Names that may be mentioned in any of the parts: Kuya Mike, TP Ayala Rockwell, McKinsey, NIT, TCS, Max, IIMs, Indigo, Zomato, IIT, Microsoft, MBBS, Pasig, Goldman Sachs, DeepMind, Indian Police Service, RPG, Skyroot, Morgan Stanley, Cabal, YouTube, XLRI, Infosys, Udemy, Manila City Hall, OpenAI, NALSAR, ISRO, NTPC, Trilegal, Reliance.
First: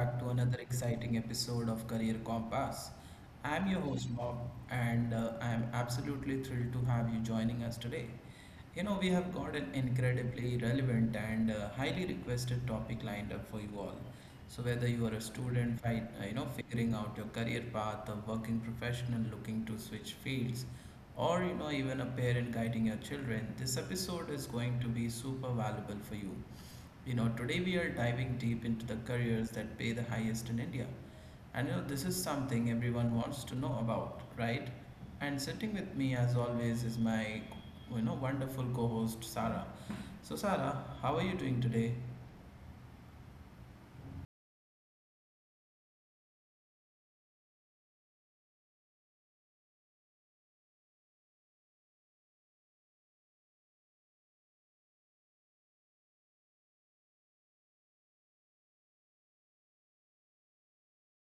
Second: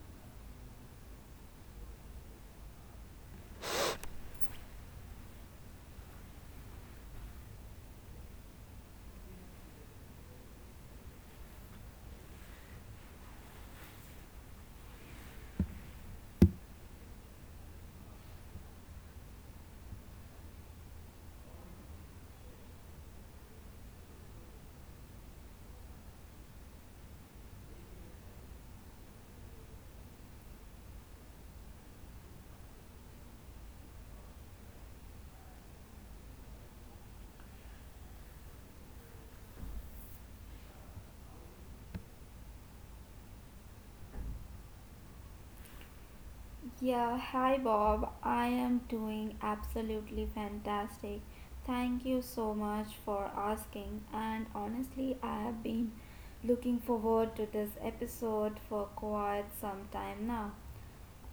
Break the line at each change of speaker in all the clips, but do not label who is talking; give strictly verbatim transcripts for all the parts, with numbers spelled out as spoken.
back to another exciting episode of Career Compass. I'm your host, Bob, and uh, I'm absolutely thrilled to have you joining us today. You know, we have got an incredibly relevant and uh, highly requested topic lined up for you all. So, whether you are a student, fight, uh, you know, figuring out your career path, a working professional looking to switch fields, or you know, even a parent guiding your children, this episode is going to be super valuable for you. You know, today we are diving deep into the careers that pay the highest in India. And you know, this is something everyone wants to know about, right? And sitting with me as always is my you know wonderful co-host Sarah. So Sarah, how are you doing today?
Yeah, hi Bob. I am doing absolutely fantastic. Thank you so much for asking. And honestly, I have been looking forward to this episode for quite some time now.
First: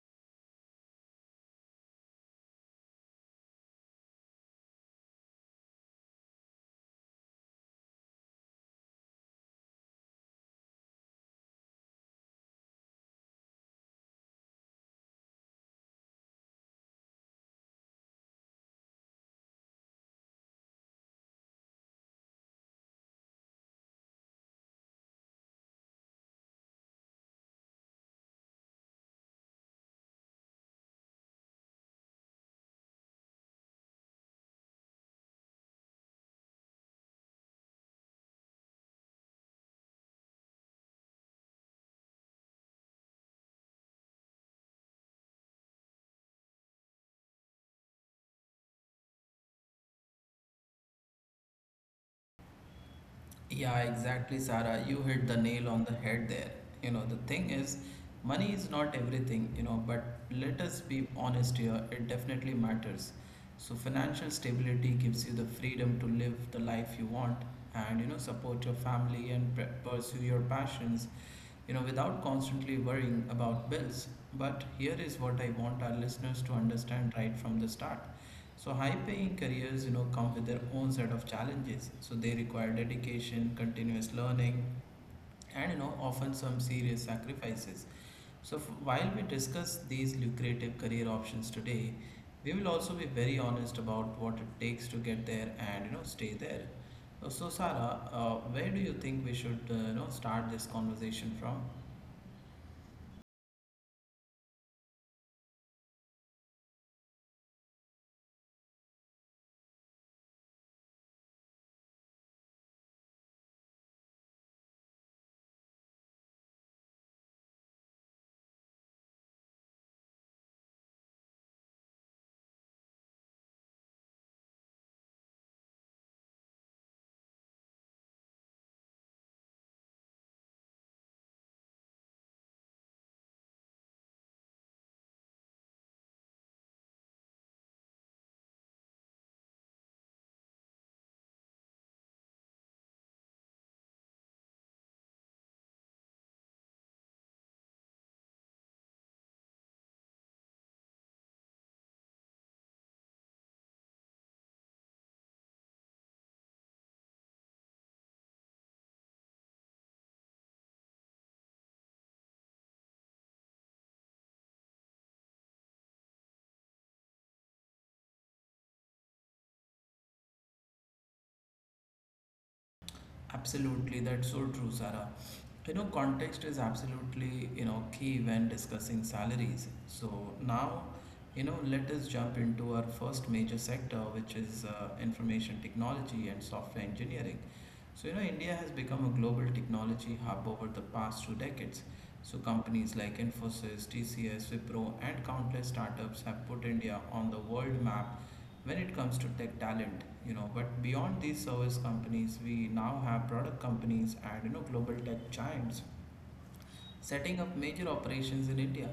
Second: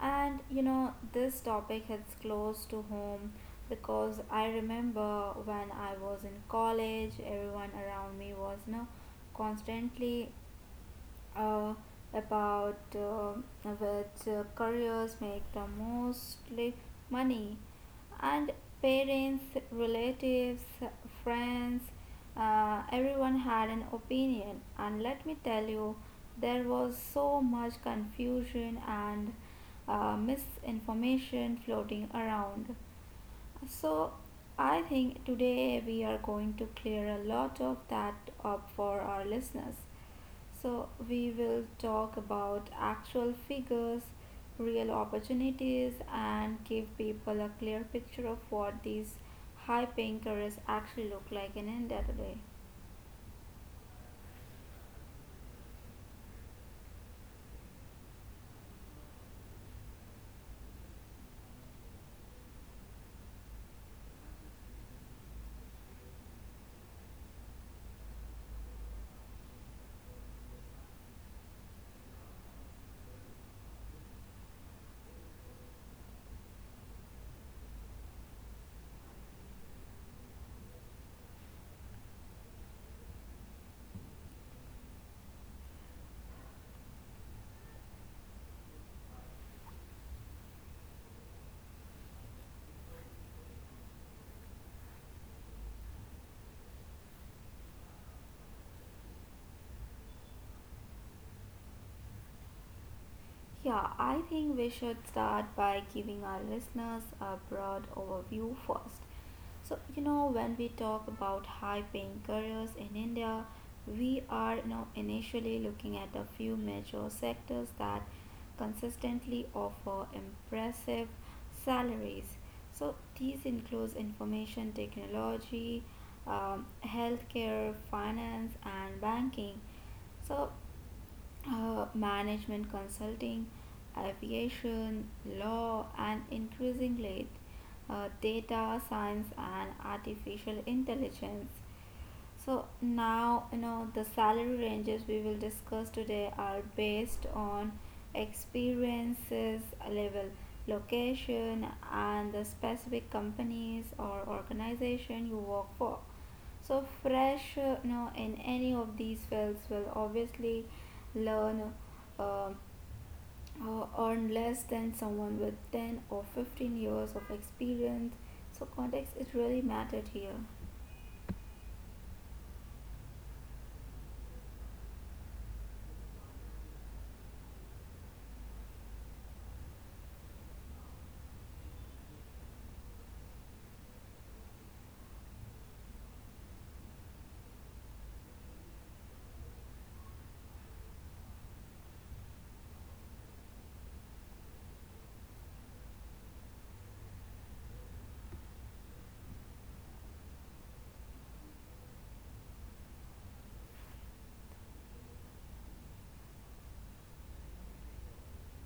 And you know, this topic hits close to home because I remember when I was in college, everyone around me was you know, constantly uh, about uh, which uh, careers make the mostly money and parents relatives friends uh, everyone had an opinion, and let me tell you there was so much confusion and uh, misinformation floating around. So I think today we are going to clear a lot of that up for our listeners. So, we will talk about actual figures, real opportunities, and give people a clear picture of what these high paying careers actually look like in India today.
Yeah, exactly, Sarah. You hit the nail on the head there. You know, the thing is, money is not everything, you know, but let us be honest here, it definitely matters. So, financial stability gives you the freedom to live the life you want and, you know, support your family and pre- pursue your passions, you know, without constantly worrying about bills. But here is what I want our listeners to understand right from the start. So high paying careers, you know, come with their own set of challenges. So they require dedication, continuous learning, and you know, often some serious sacrifices. So f- while we discuss these lucrative career options today, we will also be very honest about what it takes to get there and you know, stay there. Uh, So Sarah, uh, where do you think we should uh, you know start this conversation from?
Yeah, I think we should start by giving our listeners a broad overview first. So, you know, when we talk about high paying careers in India, we are you know, initially looking at a few major sectors that consistently offer impressive salaries. So, these includes information technology, um, healthcare, finance, and banking. So uh, management consulting, aviation, law, and increasingly uh, data science and artificial intelligence. So now you know the salary ranges we will discuss today are based on experiences level, location, and the specific companies or organization you work for. So fresh uh, you know, in any of these fields will obviously learn uh, uh, earn less than someone with ten or fifteen years of experience. So context it really mattered here.
Absolutely, that's so true, Sarah. You know, context is absolutely, you know, key when discussing salaries. So now, you know, let us jump into our first major sector, which is uh, information technology and software engineering. So, you know, India has become a global technology hub over the past two decades. So, companies like Infosys, T C S, Wipro, and countless startups have put India on the world map when it comes to tech talent you know but beyond these service companies, we now have product companies, and you know global tech giants setting up major operations in India.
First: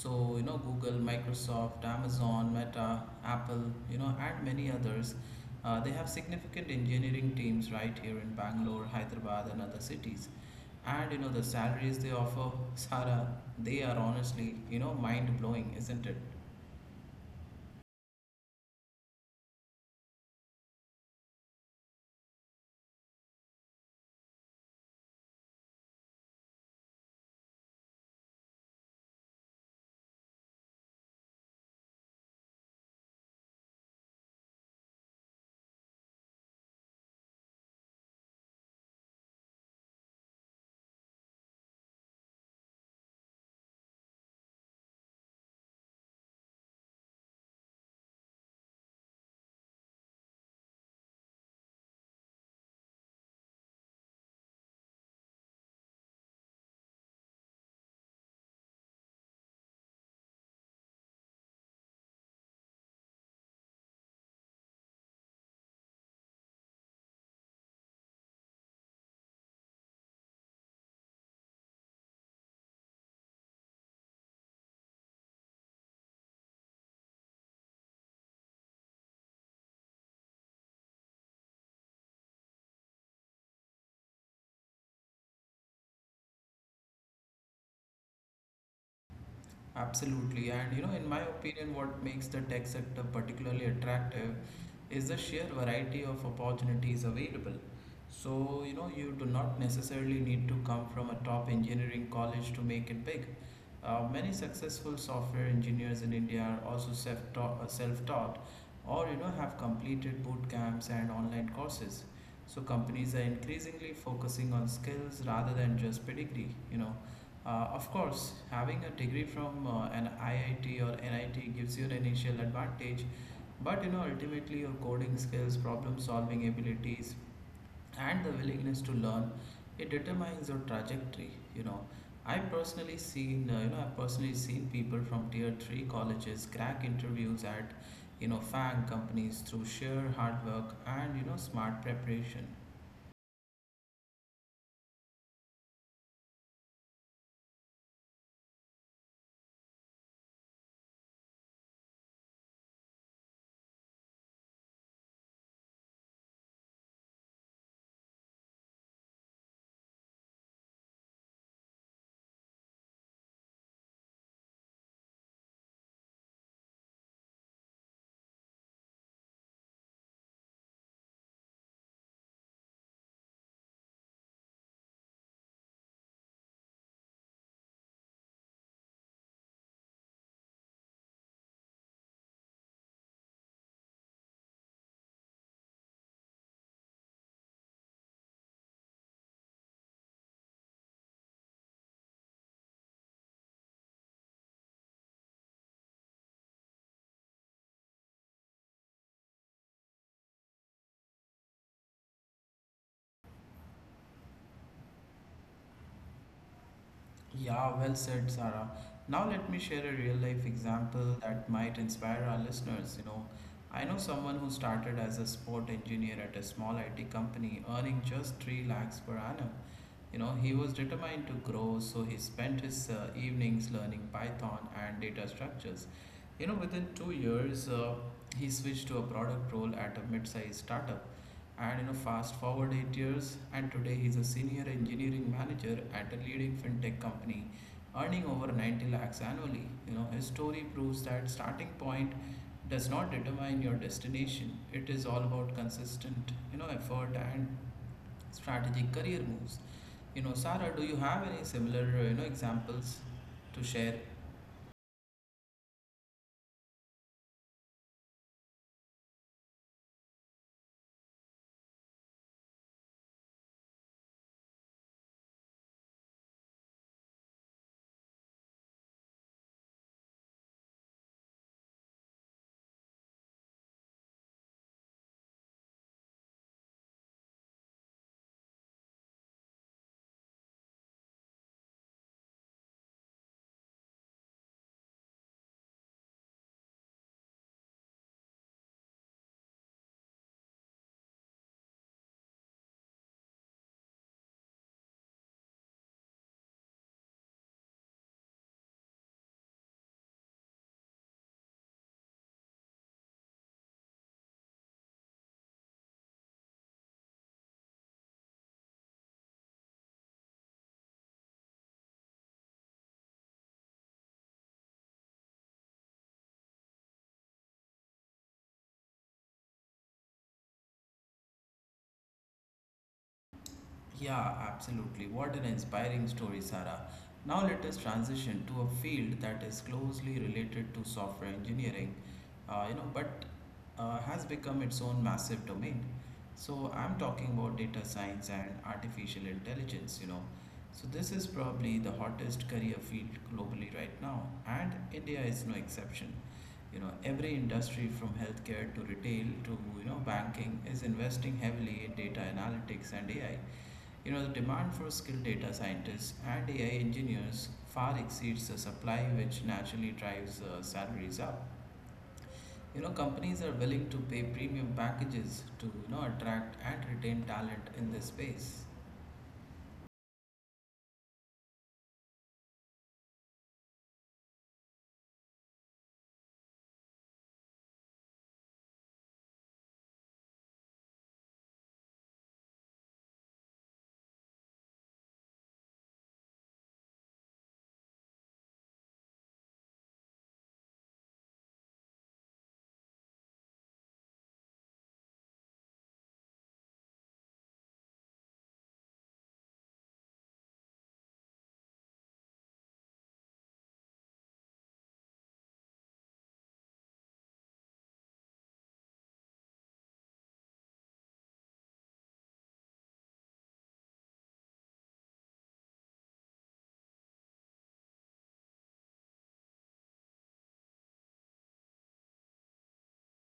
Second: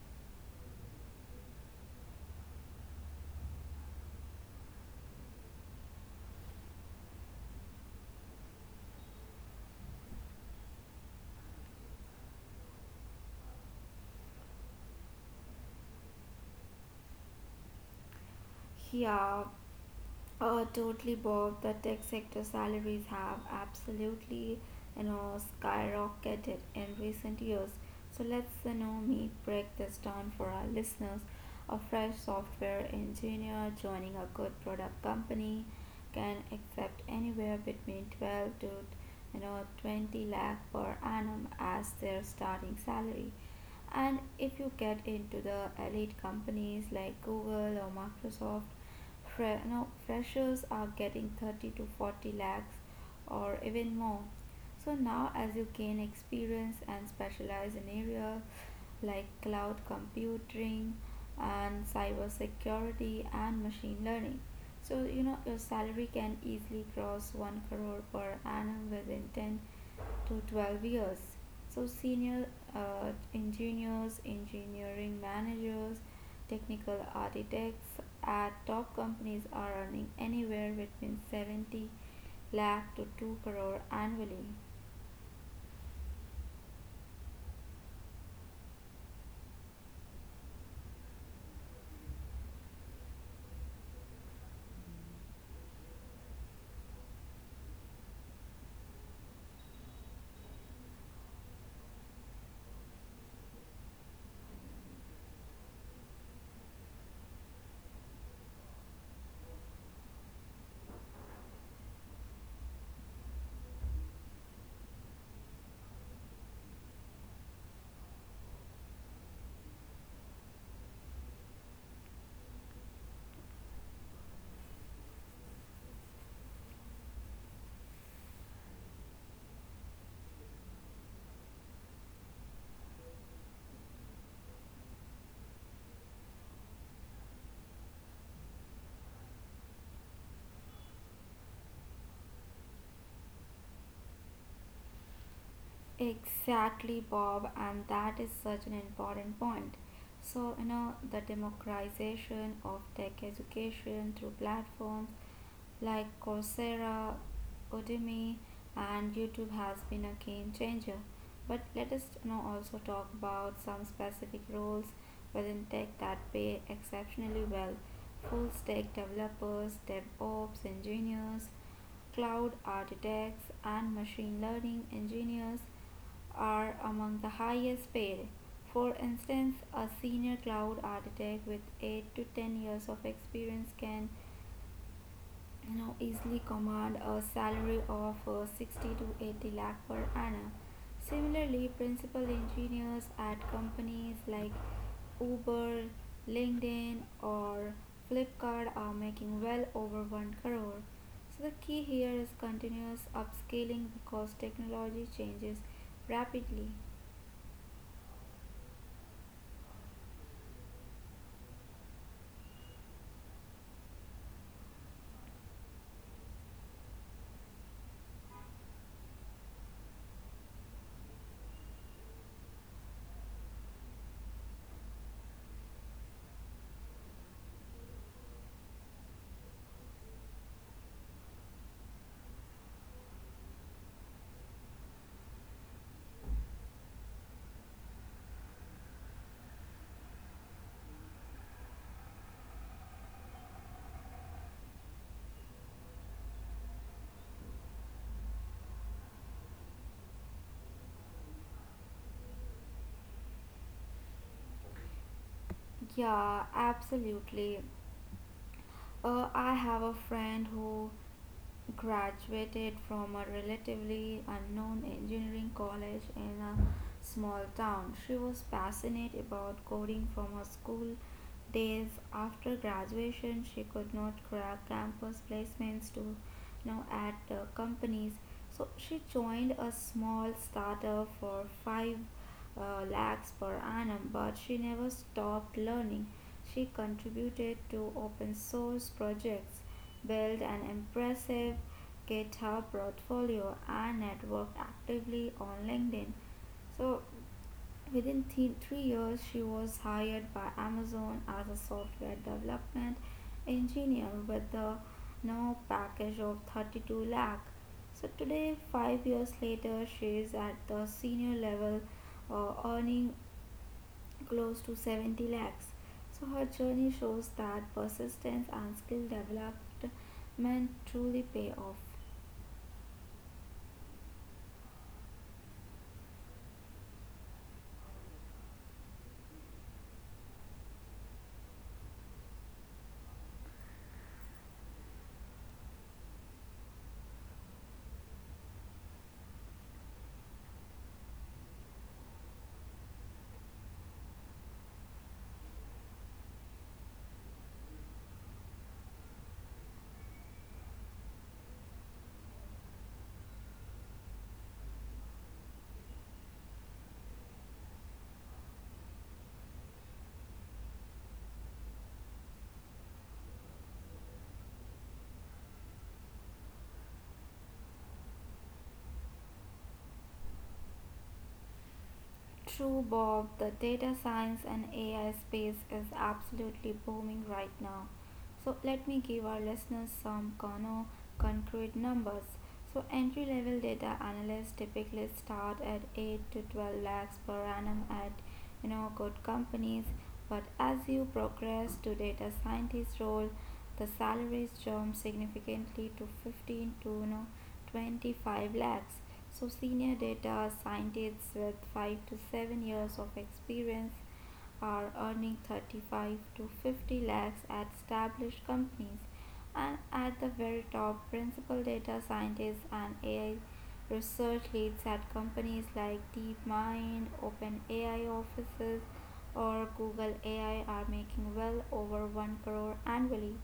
So you know google Microsoft, Amazon, Meta, Apple, you know and many others. Uh, they have significant engineering teams right here in Bangalore, Hyderabad, and other cities. And you know the salaries they offer, Sara, they are honestly, you know mind blowing, isn't it?
Yeah, Uh, totally, Bob. The tech sector salaries have absolutely, you know, skyrocketed in recent years. So let's, you know, me break this down for our listeners. A fresh software engineer joining a good product company can accept anywhere between twelve to, you know, twenty lakh per annum as their starting salary. And if you get into the elite companies like Google or Microsoft, Fre- no, freshers are getting thirty to forty lakhs or even more. So now, as you gain experience and specialize in areas like cloud computing and cybersecurity and machine learning, so, you know, your salary can easily cross one crore per annum within ten to twelve years. So, senior uh, engineers, engineering managers, technical architects at top companies are earning anywhere between seventy lakh to two crore annually.
Absolutely. And you know, in my opinion, what makes the tech sector particularly attractive is the sheer variety of opportunities available. So, you know, you do not necessarily need to come from a top engineering college to make it big. Uh, many successful software engineers in India are also self-taught, self-taught, or you know, have completed boot camps and online courses. So companies are increasingly focusing on skills rather than just pedigree, you know. Uh, of course, having a degree from uh, an I I T or N I T gives you an initial advantage, but you know ultimately your coding skills, problem solving abilities, and the willingness to learn, it determines your trajectory. You know, I personally seen uh, you know I've personally seen people from tier three colleges crack interviews at you know FANG companies through sheer hard work and you know smart preparation.
Exactly, Bob, and that is such an important point. So, you know, the democratization of tech education through platforms like Coursera, Udemy, and YouTube has been a game changer. But let us you know, also talk about some specific roles within tech that pay exceptionally well. Full stack developers, DevOps engineers, cloud architects, and machine learning engineers are among the highest paid. For instance, a senior cloud architect with eight to ten years of experience can now easily command a salary of uh, sixty to eighty lakh per annum. Similarly, principal engineers at companies like Uber, LinkedIn, or Flipkart are making well over one crore. So, the key here is continuous upscaling because technology changes rapidly.
Yeah, well said, Sarah. Now let me share a real life example that might inspire our listeners. You know, I know someone who started as a sport engineer at a small I T company, earning just 3 lakhs per annum. You know, he was determined to grow, so he spent his uh, evenings learning Python and data structures. You know, within two years, uh, he switched to a product role at a mid-sized startup. And you know, fast forward eight years, and today he's a senior engineering manager at a leading fintech company, earning over ninety lakhs annually. You know, his story proves that starting point does not determine your destination. It is all about consistent, you know, effort and strategic career moves. You know, Sarah, do you have any similar, uh, you know, examples to share?
Yeah, absolutely. Uh, I have a friend who graduated from a relatively unknown engineering college in a small town. She was passionate about coding from her school days. After graduation, she could not grab campus placements to now at uh, companies. So she joined a small startup for five uh, lakhs per annum, but she never stopped learning. She contributed to open source projects, built an impressive GitHub portfolio, and networked actively on LinkedIn. So Within th- three years, she was hired by Amazon as a software development engineer with a no package of thirty-two lakh. So today, five years later, she is at the senior level, uh, earning close to seventy lakhs. So her journey shows that persistence and skill development truly pay off.
Yeah, absolutely. What an inspiring story, Sarah. Now let us transition to a field that is closely related to software engineering, uh, you know, but uh, has become its own massive domain. So I'm talking about data science and artificial intelligence, you know. So this is probably the hottest career field globally right now, and India is no exception. You know, every industry from healthcare to retail to, you know, banking is investing heavily in data analytics and A I. You know, the demand for skilled data scientists and A I engineers far exceeds the supply, which naturally drives uh, salaries up. You know, companies are willing to pay premium packages to, you know, attract and retain talent in this space.
True, Bob, the data science and A I space is absolutely booming right now. So, let me give our listeners some cono- concrete numbers. So, entry level data analysts typically start at eight to twelve lakhs per annum at you know good companies, but as you progress to data scientist role, the salaries jump significantly to fifteen to you know twenty-five lakhs. So, senior data scientists with five to seven years of experience are earning thirty-five to fifty lakhs at established companies. And at the very top, principal data scientists and A I research leads at companies like DeepMind, OpenAI offices, or Google A I are making well over one crore annually.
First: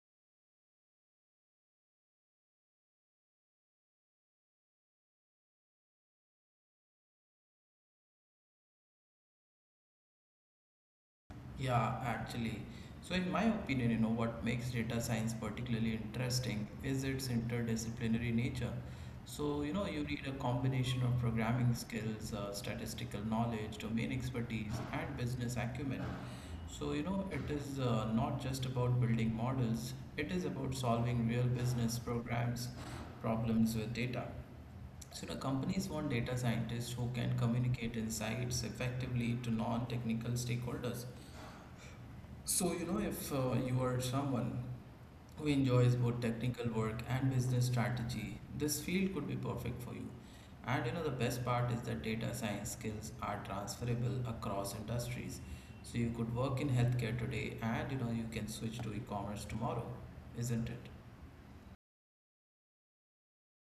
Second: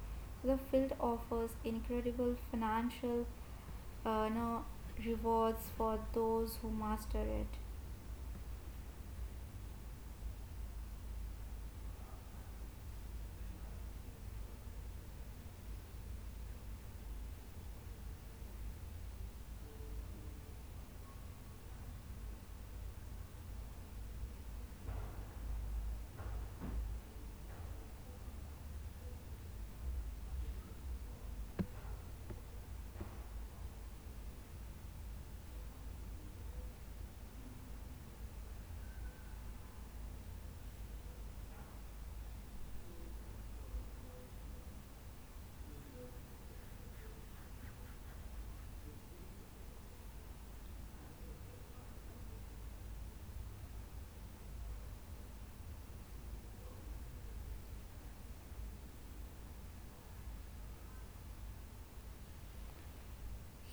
The field offers incredible financial uh, no rewards for those who master it.
Yeah, actually. So, in my opinion, you know, what makes data science particularly interesting is its interdisciplinary nature. So, you know, you need a combination of programming skills, uh, statistical knowledge, domain expertise, and business acumen. So, you know, it is uh, not just about building models, it is about solving real business programs problems with data. So, the companies want data scientists who can communicate insights effectively to non technical stakeholders. So, you know, if uh, you are someone who enjoys both technical work and business strategy, this field could be perfect for you. And you know, the best part is that data science skills are transferable across industries. So you could work in healthcare today and you know, you can switch to e commerce tomorrow, isn't it?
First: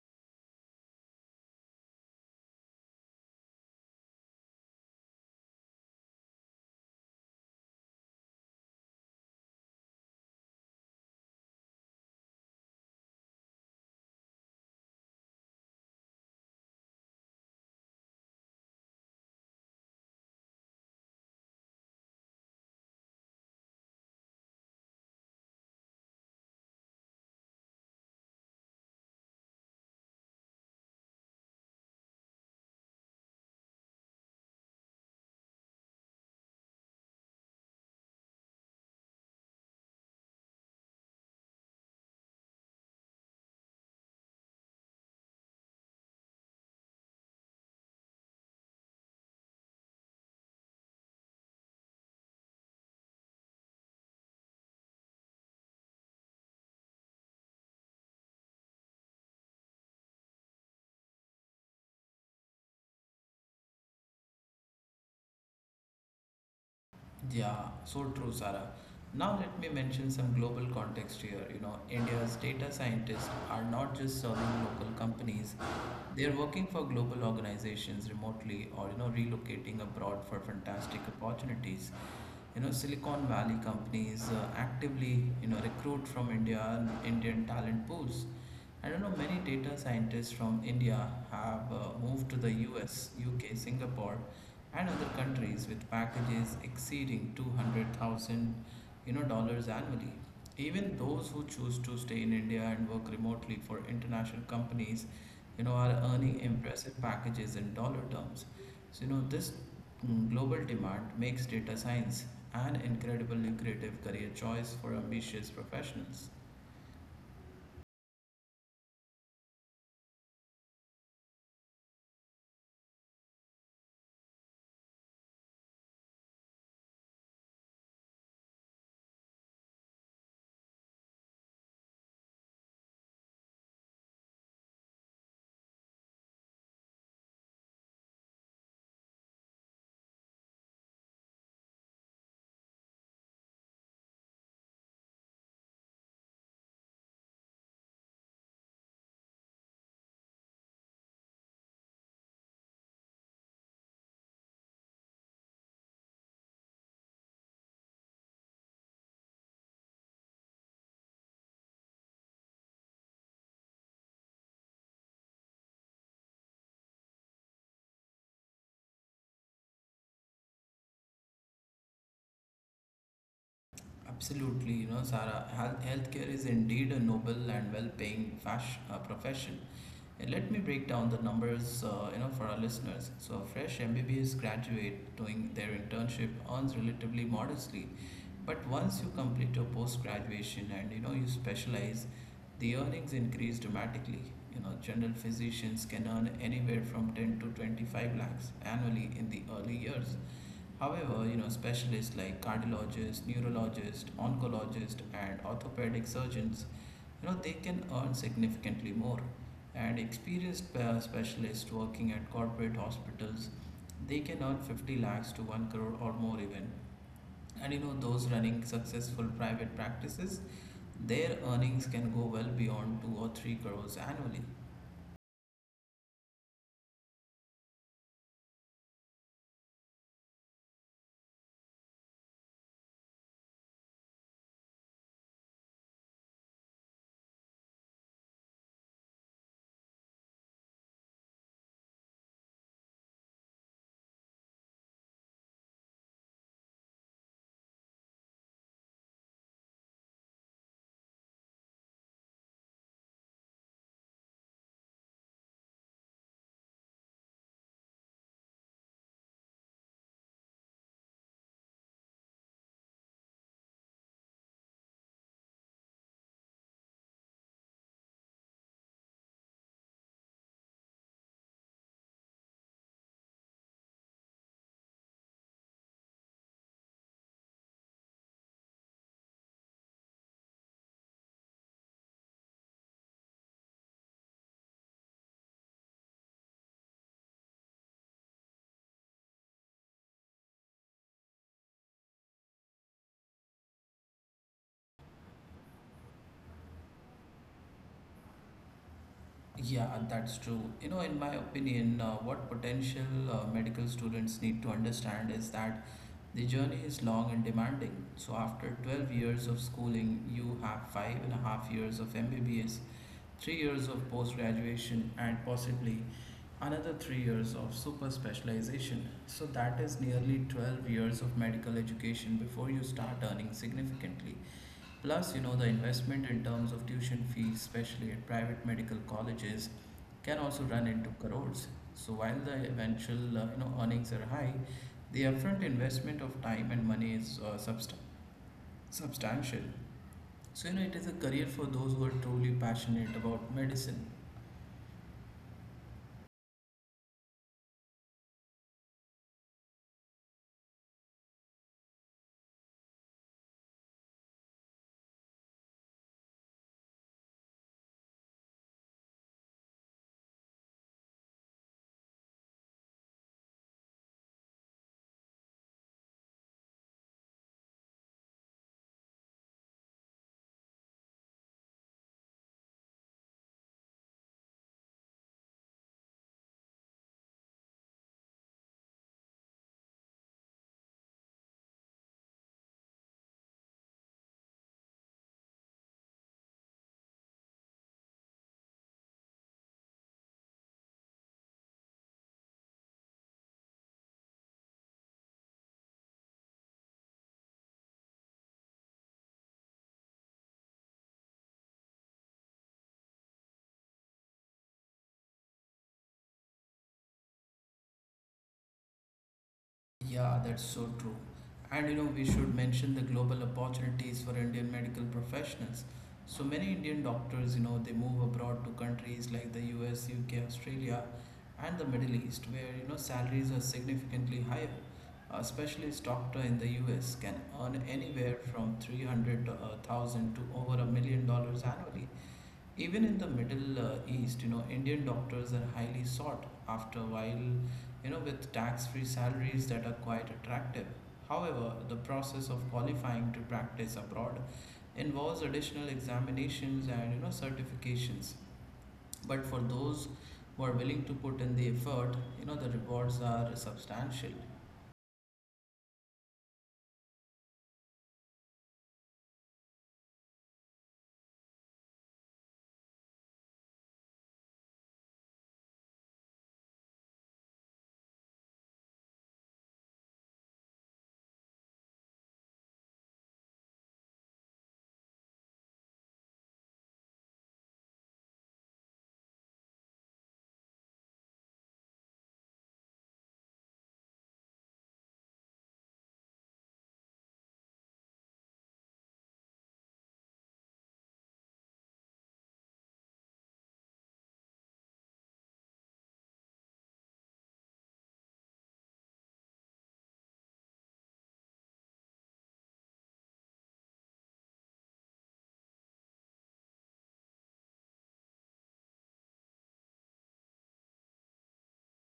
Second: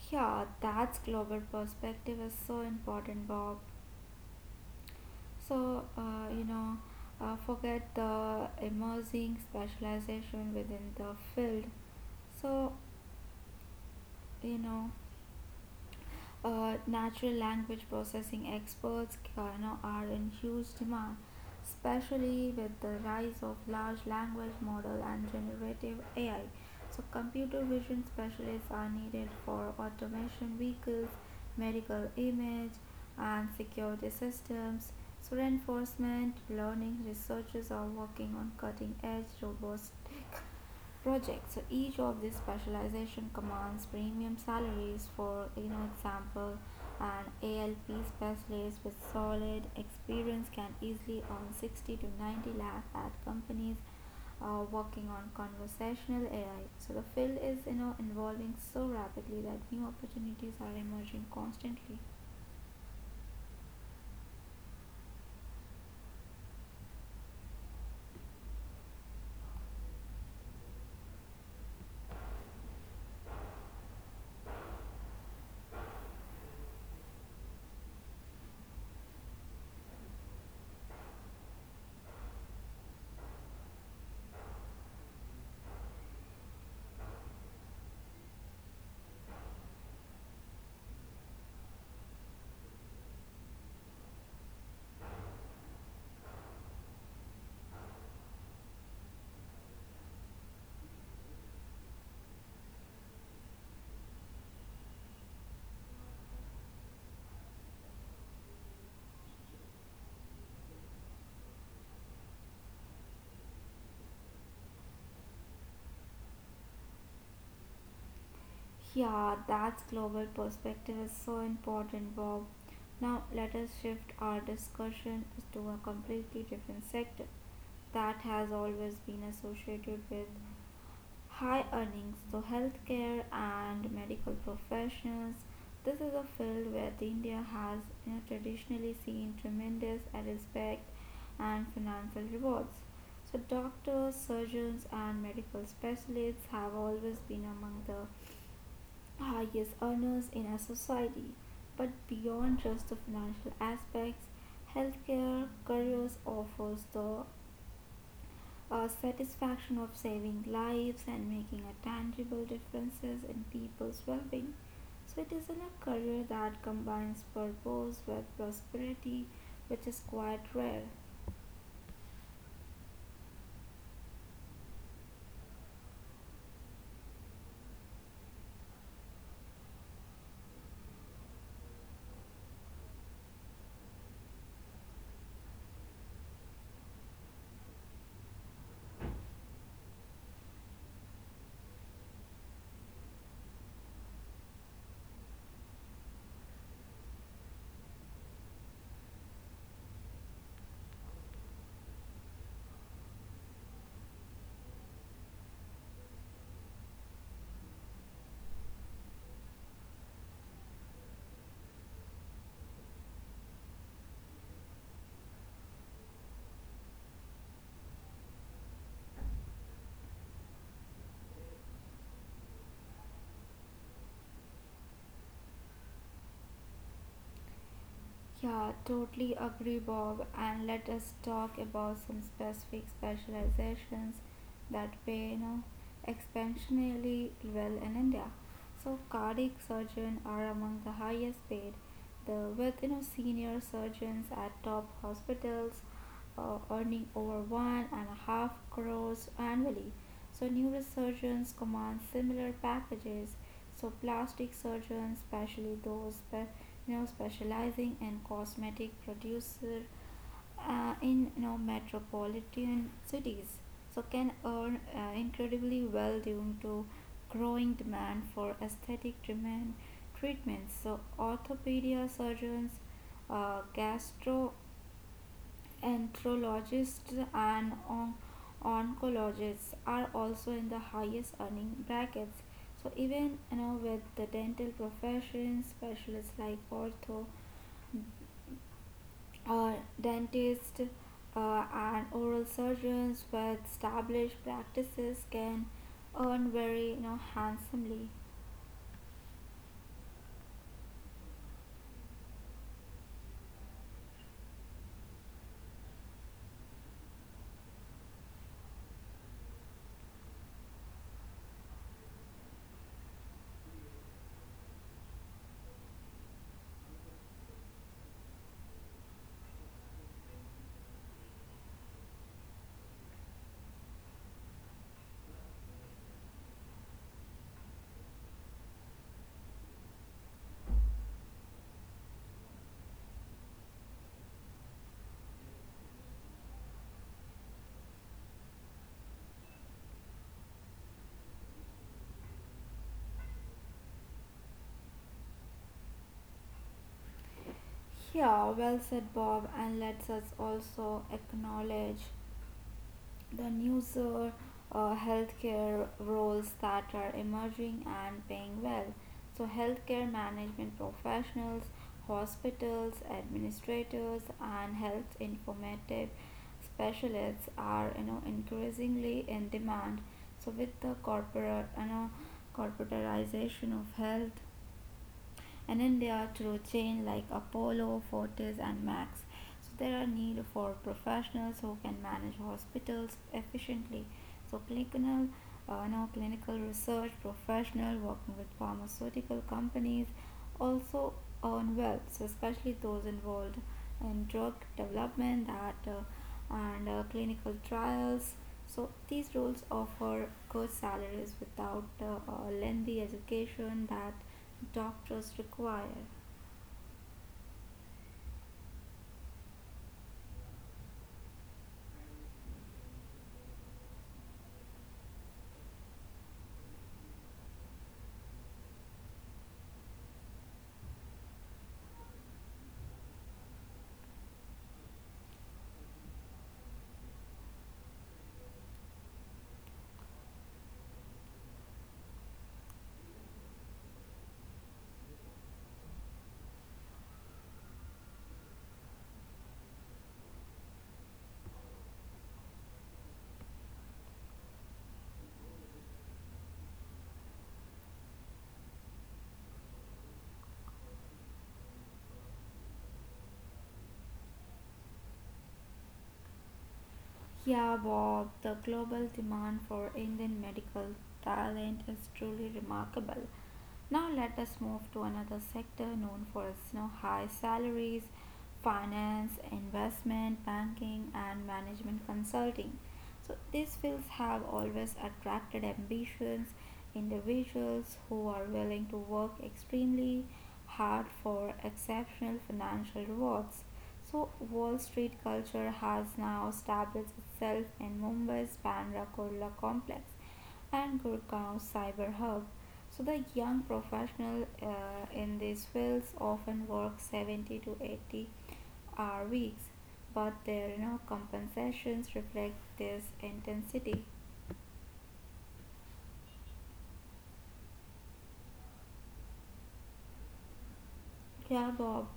Yeah, that's global perspective is so important, Bob. So uh, you know, uh, forget the emerging specialization within the field. So you know. Uh, natural language processing experts uh, you know, are in huge demand, especially with the rise of large language model and generative A I. So, computer vision specialists are needed for automation vehicles, medical image, and security systems. So, reinforcement learning researchers are working on cutting edge robotics projects. So each of these specialization commands premium salaries. For you know example, an A L P specialist with solid experience can easily earn sixty to ninety lakh at companies uh, working on conversational A I. So the field is you know evolving so rapidly that new opportunities are emerging constantly.
Yeah, so true, Sarah. Now let me mention some global context here. You know, India's data scientists are not just serving local companies; they are working for global organizations remotely, or you know, relocating abroad for fantastic opportunities. You know, Silicon Valley companies uh, actively you know recruit from India and Indian talent pools. I don't know, many data scientists from India have uh, moved to the U S, U K, Singapore, and other countries with packages exceeding two hundred thousand you know dollars annually. Even those who choose to stay in India and work remotely for international companies you know are earning impressive packages in dollar terms. So you know this mm, global demand makes data science an incredibly lucrative career choice for ambitious professionals.
Yeah, that's global perspective is so important, Bob. Now, let us shift our discussion to a completely different sector that has always been associated with high earnings, so healthcare and medical professionals. This is a field where the India has you know, traditionally seen tremendous respect and financial rewards. So, doctors, surgeons, and medical specialists have always been among the highest earners in our society. But beyond just the financial aspects, healthcare careers offers the uh, satisfaction of saving lives and making a tangible differences in people's well-being. So it is in a career that combines purpose with prosperity, which is quite rare.
Absolutely, you know, Sarah, health, healthcare is indeed a noble and well-paying fash, uh, profession. And let me break down the numbers, uh, you know, for our listeners. So, a fresh M B B S graduate doing their internship earns relatively modestly, but once you complete your post-graduation and you know you specialize, the earnings increase dramatically. You know, general physicians can earn anywhere from ten to twenty-five lakhs annually in the early years. However, you know, specialists like cardiologists, neurologists, oncologists, and orthopedic surgeons, you know, they can earn significantly more. And experienced uh, specialists working at corporate hospitals, they can earn fifty lakhs to one crore or more even. And you know, those running successful private practices, their earnings can go well beyond two or three crores annually.
Yeah, totally agree, Bob. And let us talk about some specific specializations that pay you know, exceptionally well in India. So, cardiac surgeons are among the highest paid, the with you know senior surgeons at top hospitals uh, earning over one and a half crores annually. So, neurosurgeons command similar packages. So plastic surgeons, especially those spe- you know specializing in cosmetic producer uh, in you know metropolitan cities, so can earn uh, incredibly well due to growing demand for aesthetic treatment treatments. So orthopedia surgeons, uh, gastro Anthrologists and on- oncologists are also in the highest earning brackets. So even you know with the dental profession, specialists like ortho, uh, dentists, uh, and oral surgeons with established practices can earn very you know handsomely.
Yeah, that's true. You know, in my opinion, uh, what potential uh, medical students need to understand is that the journey is long and demanding, so after twelve years of schooling, you have five and a half years of M B B S, three years of post graduation, and possibly another three years of super specialization. So, that is nearly twelve years of medical education before you start earning significantly. Plus, you know, the investment in terms of tuition fees, especially at private medical colleges, can also run into crores. So while the eventual, uh, you know, earnings are high, the upfront investment of time and money is uh, subst- substantial. So, you know, it is a career for those who are truly passionate about medicine.
Yeah, well said, Bob, and let's us also acknowledge the news uh, uh, healthcare roles that are emerging and paying well. So, healthcare management professionals, hospitals, administrators, and health informative specialists are you know increasingly in demand. So, with the corporate you know corporatization of health and in they through chain like Apollo, Fortis and Max. So there are need for professionals who can manage hospitals efficiently. So clinical, uh, no, clinical research professional working with pharmaceutical companies also earn wealth, so especially those involved in drug development that uh, and uh, clinical trials. So these roles offer good salaries without the uh, lengthy education that doctors require.
Yeah, that's so true. And you know, we should mention the global opportunities for Indian medical professionals. So many Indian doctors, you know, they move abroad to countries like the U S, U K, Australia, and the Middle East, where, you know, salaries are significantly higher. A specialist doctor in the U S can earn anywhere from three hundred thousand to over a million dollars annually. Even in the Middle uh, East, you know, Indian doctors are highly sought after while, you know, with tax-free salaries that are quite attractive. However, the process of qualifying to practice abroad involves additional examinations and, you know, certifications. But for those who are willing to put in the effort, you know, the rewards are substantial.
Yeah, Bob, the global demand for Indian medical talent is truly remarkable. Now let us move to another sector known for its you know, high salaries, finance, investment, banking, and management consulting. So these fields have always attracted ambitious individuals who are willing to work extremely hard for exceptional financial rewards. So Wall Street culture has now established itself in Mumbai's Bandra Kurla complex and Gurgaon cyber hub. So the young professional uh, in these fields often work seventy to eighty hour weeks, but their you know compensations reflect this intensity. Yeah, Bob.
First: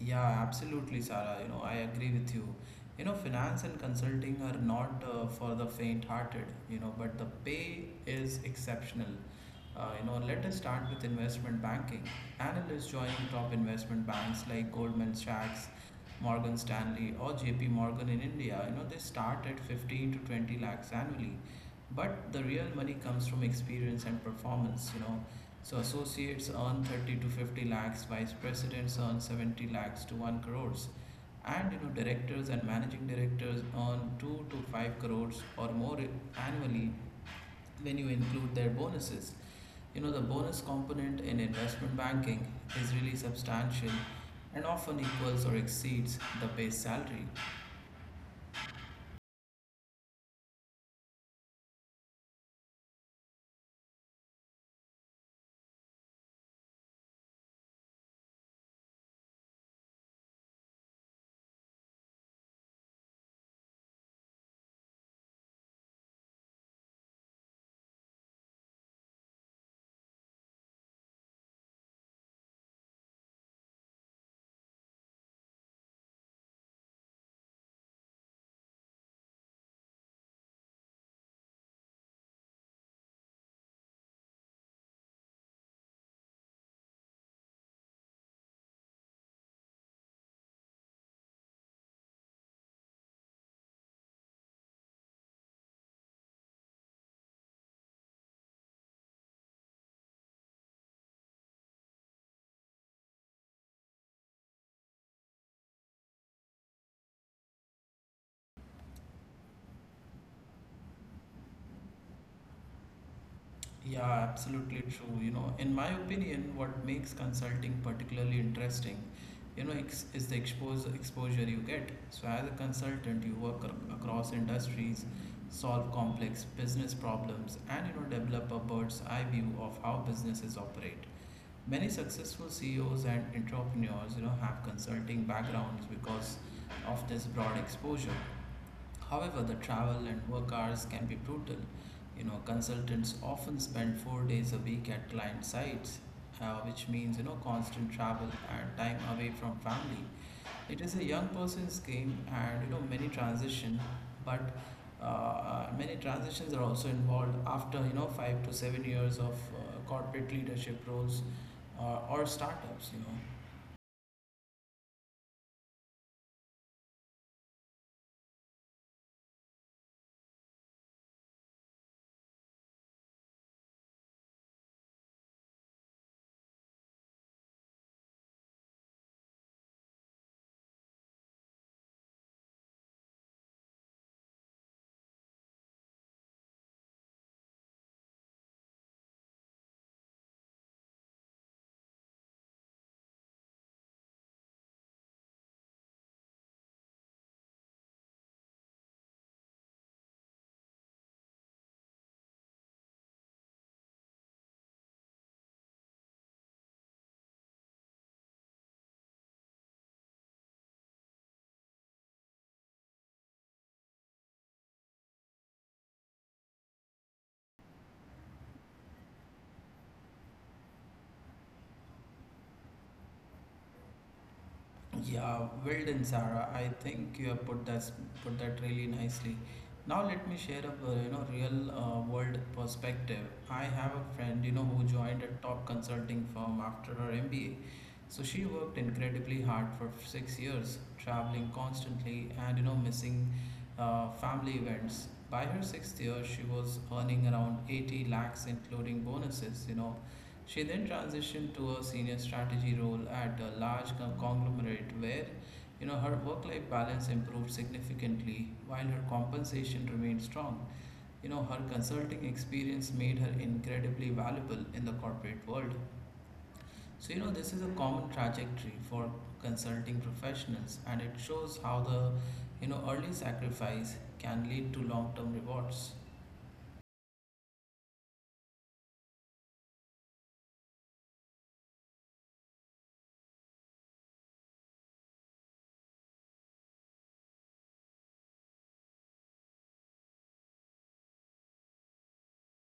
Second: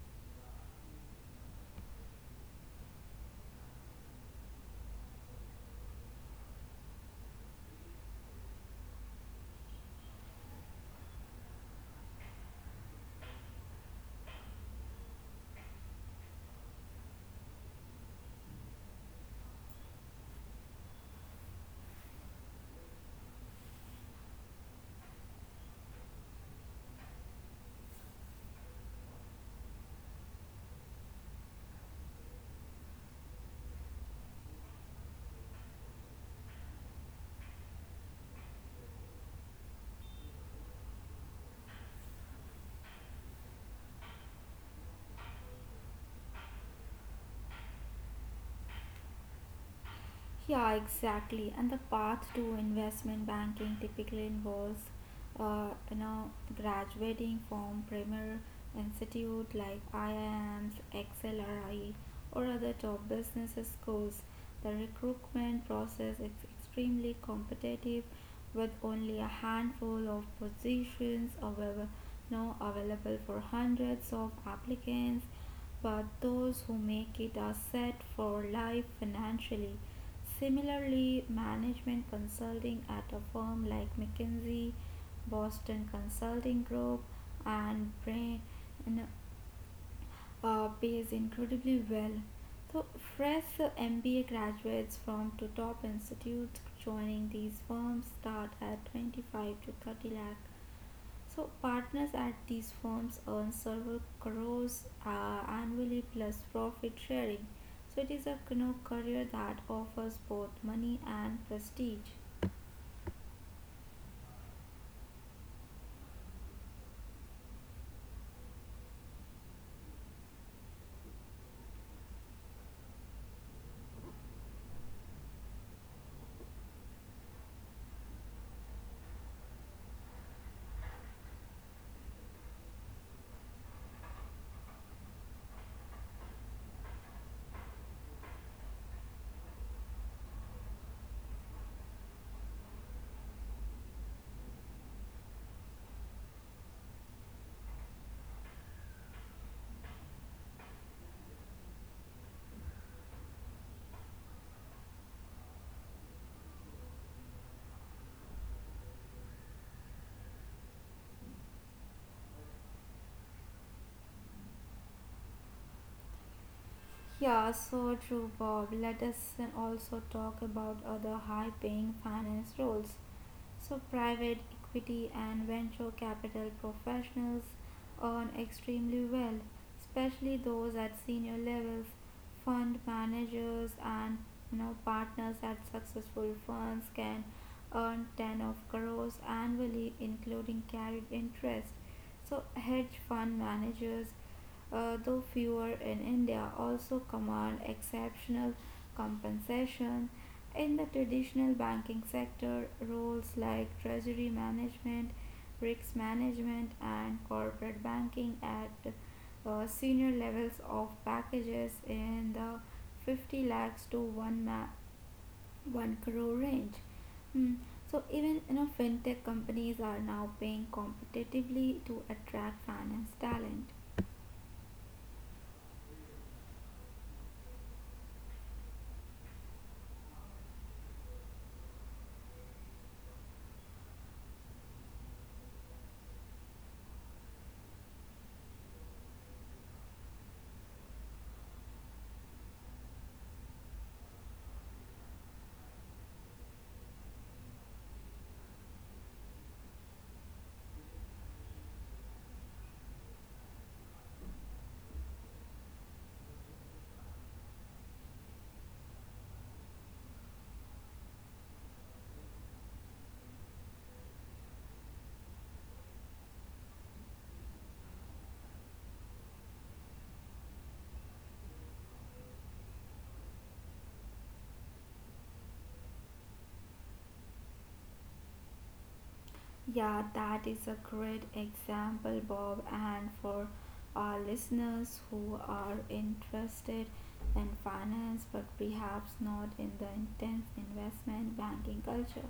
Yeah, absolutely, Sarah. You know, I agree with you. You know, finance and consulting are not uh, for the faint-hearted, you know, but the pay is exceptional. Uh, you know, let us start with investment banking. Analysts join top investment banks like Goldman Sachs, Morgan Stanley, or J P Morgan in India. You know, they start at fifteen to twenty lakhs annually. But the real money comes from experience and performance, you know. So associates earn thirty to fifty lakhs, vice presidents earn seventy lakhs to one crores, and you know directors and managing directors earn two to five crores or more annually when you include their bonuses. You know the bonus component in investment banking is really substantial and often equals or exceeds the base salary.
Yeah, exactly. And the path to investment banking typically involves, uh, you know, graduating from premier institute like I I Ms, X L R I, or other top business schools. The recruitment process is extremely competitive, with only a handful of positions available, no, available for hundreds of applicants. But those who make it are set for life financially. Similarly, management consulting at a firm like McKinsey, Boston Consulting Group, and Brain uh, pays incredibly well. So, fresh M B A graduates from to top institutes joining these firms start at twenty-five to thirty lakh. So partners at these firms earn several crores uh, annually plus profit sharing. So it is a you know, career that offers both money and prestige.
Yeah, absolutely true. You know, in my opinion, what makes consulting particularly interesting, you know, ex- is the expose exposure you get. So, as a consultant, you work ac- across industries, solve complex business problems, and you know, develop a bird's eye view of how businesses operate. Many successful C E Os and entrepreneurs, you know, have consulting backgrounds because of this broad exposure. However, the travel and work hours can be brutal. You know, consultants often spend four days a week at client sites, uh, which means, you know, constant travel and time away from family. It is a young person's game, and you know, many transition, but uh, uh, many transitions are also involved after you know five to seven years of uh, corporate leadership roles uh, or startups. You know,
Yeah, so true, Bob. Let us also talk about other high-paying finance roles. So, private equity and venture capital professionals earn extremely well, especially those at senior levels, fund managers and you know partners at successful firms can earn ten of crores annually, including carried interest. So hedge fund managers, uh, though fewer in India, also command exceptional compensation. In the traditional banking sector, roles like treasury management, risk management, and corporate banking at uh, senior levels of packages in the fifty lakhs to one, ma- one crore range. Hmm. So even you know fintech companies are now paying competitively to attract finance talent.
Yeah, well done, Sarah. I think you have put that put that really nicely. Now let me share a uh, you know real uh, world perspective. I have a friend you know who joined a top consulting firm after her M B A. So she worked incredibly hard for six years, traveling constantly and you know missing uh, family events. By her sixth year, she was earning around eighty lakhs, including bonuses. You know, she then transitioned to a senior strategy role at a large co- conglomerate where you know her work-life balance improved significantly while her compensation remained strong. You know her consulting experience made her incredibly valuable in the corporate world. So you know this is a common trajectory for consulting professionals, and it shows how the you know early sacrifice can lead to long-term rewards.
Yeah, that is a great example, Bob. And for our listeners who are interested in finance but perhaps not in the intense investment banking culture,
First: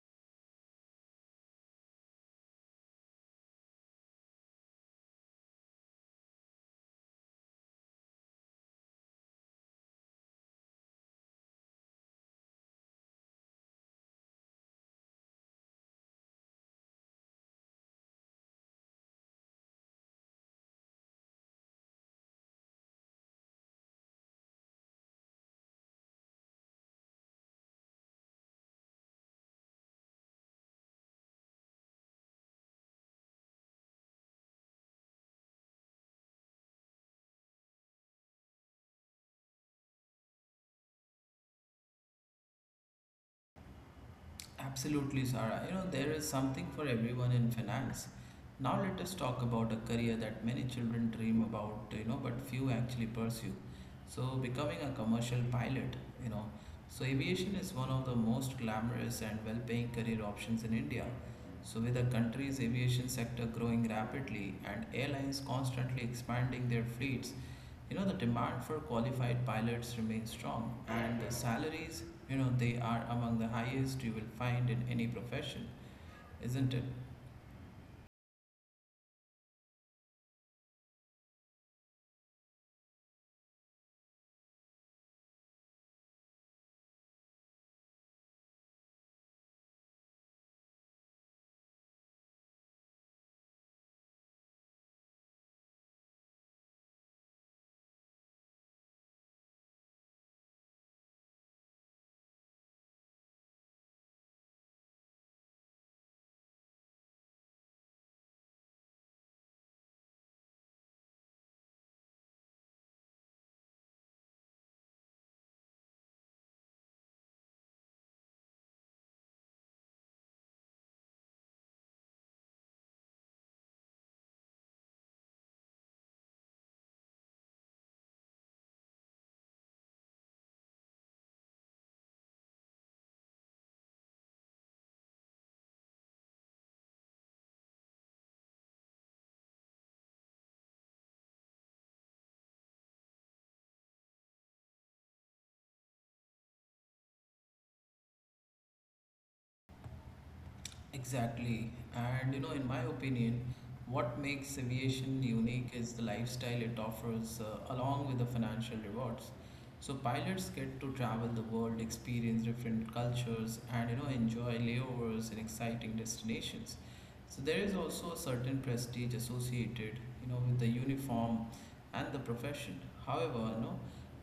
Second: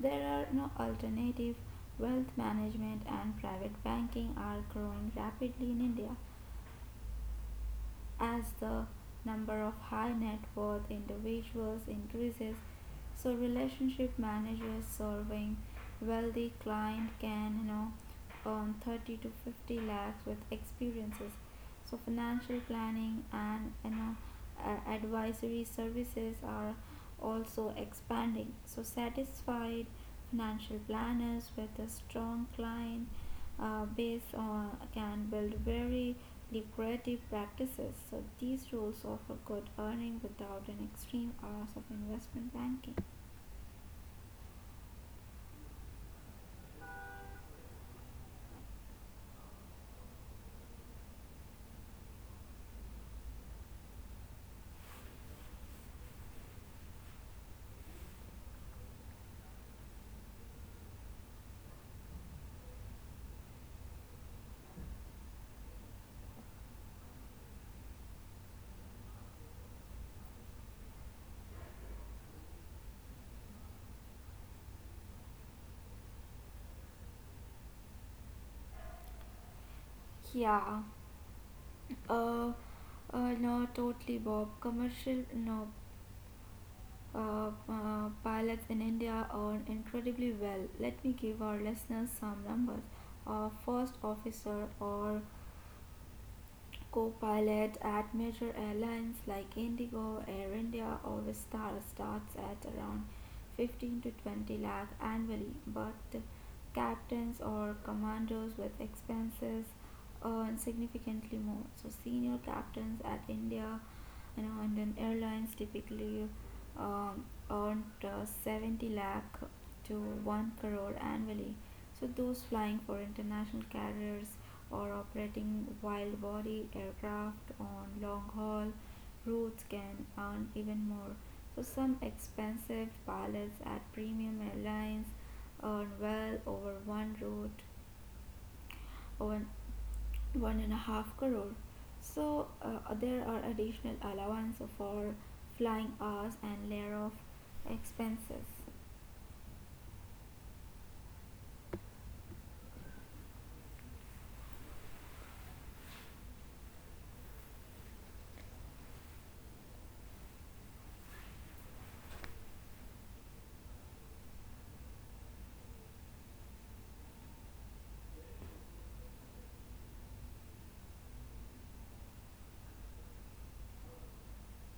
there are no alternative. Wealth management and private banking are growing rapidly in India. As the number of high net worth individuals increases, so relationship managers serving wealthy client can you know earn thirty to fifty lakhs with experiences. So financial planning and you know a- advisory services are also expanding. So satisfied financial planners with a strong client uh, based on can build very lucrative practices. So these rules offer good earning without an extreme hours of investment banking.
Absolutely, Sarah. You know, there is something for everyone in finance. Now, let us talk about a career that many children dream about, you know, but few actually pursue. So, becoming a commercial pilot, you know. So, aviation is one of the most glamorous and well paying career options in India. So, with the country's aviation sector growing rapidly and airlines constantly expanding their fleets, you know the demand for qualified pilots remains strong, and the salaries you know they are among the highest you will find in any profession, isn't it?
Yeah. Uh, uh, no, totally, Bob. Commercial no. Uh, uh, pilots in India earn incredibly well. Let me give our listeners some numbers. A first officer or co-pilot at major airlines like Indigo Air India or Star starts at around fifteen to twenty lakh annually, but captains or commanders with expenses earn significantly more. So senior captains at India, you know, and then airlines typically um, earned uh, seventy lakh to one crore annually. So those flying for international carriers or operating wide body aircraft on long haul routes can earn even more. So some expensive pilots at premium airlines earn well over one route one one and a half crore. So uh, there are additional allowance for flying hours and layer of expenses.
Exactly. And you know, in my opinion, what makes aviation unique is the lifestyle it offers uh, along with the financial rewards. So pilots get to travel the world, experience different cultures, and you know, enjoy layovers in exciting destinations. So there is also a certain prestige associated, you know, with the uniform and the profession. However, you know,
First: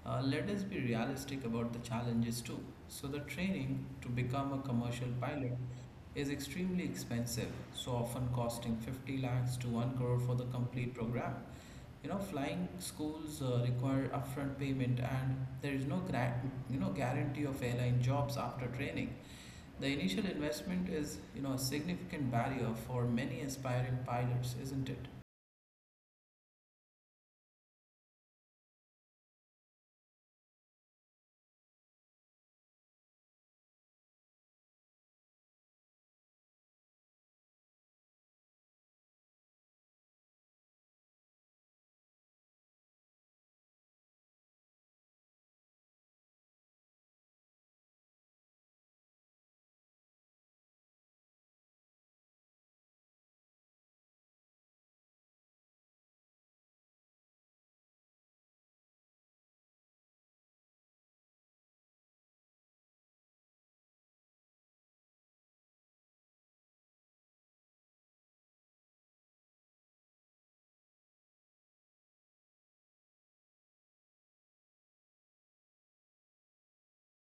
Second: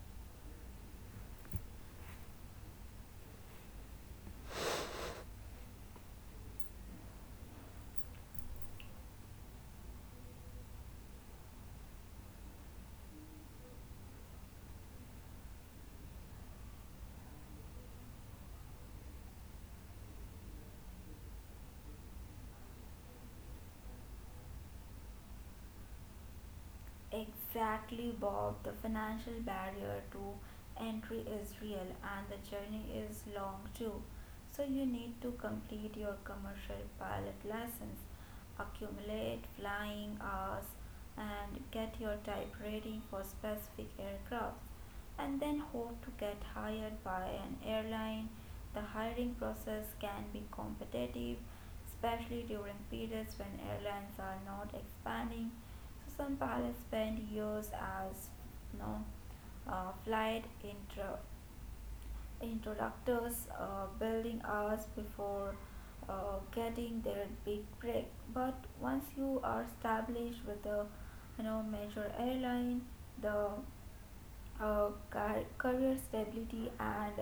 uh, let us be realistic about the challenges too. So the training to become a commercial pilot is extremely expensive, so often costing fifty lakhs to one crore for the complete program. You know, flying schools uh, require upfront payment, and there is no gra- you know guarantee of airline jobs after training. The initial investment is, you know, a significant barrier for many aspiring pilots, isn't it?
Exactly, Bob. The financial barrier to entry is real, and the journey is long too. So, you need to complete your commercial pilot license, accumulate flying hours, and get your type rating for specific aircraft, and then hope to get hired by an airline. The hiring process can be competitive, especially during periods when airlines are not expanding. So some pilots spend years as, you know, uh, flight intro- introductors, uh, building hours before uh, getting their big break. But once you are established with a you know major airline, the uh, car- career stability and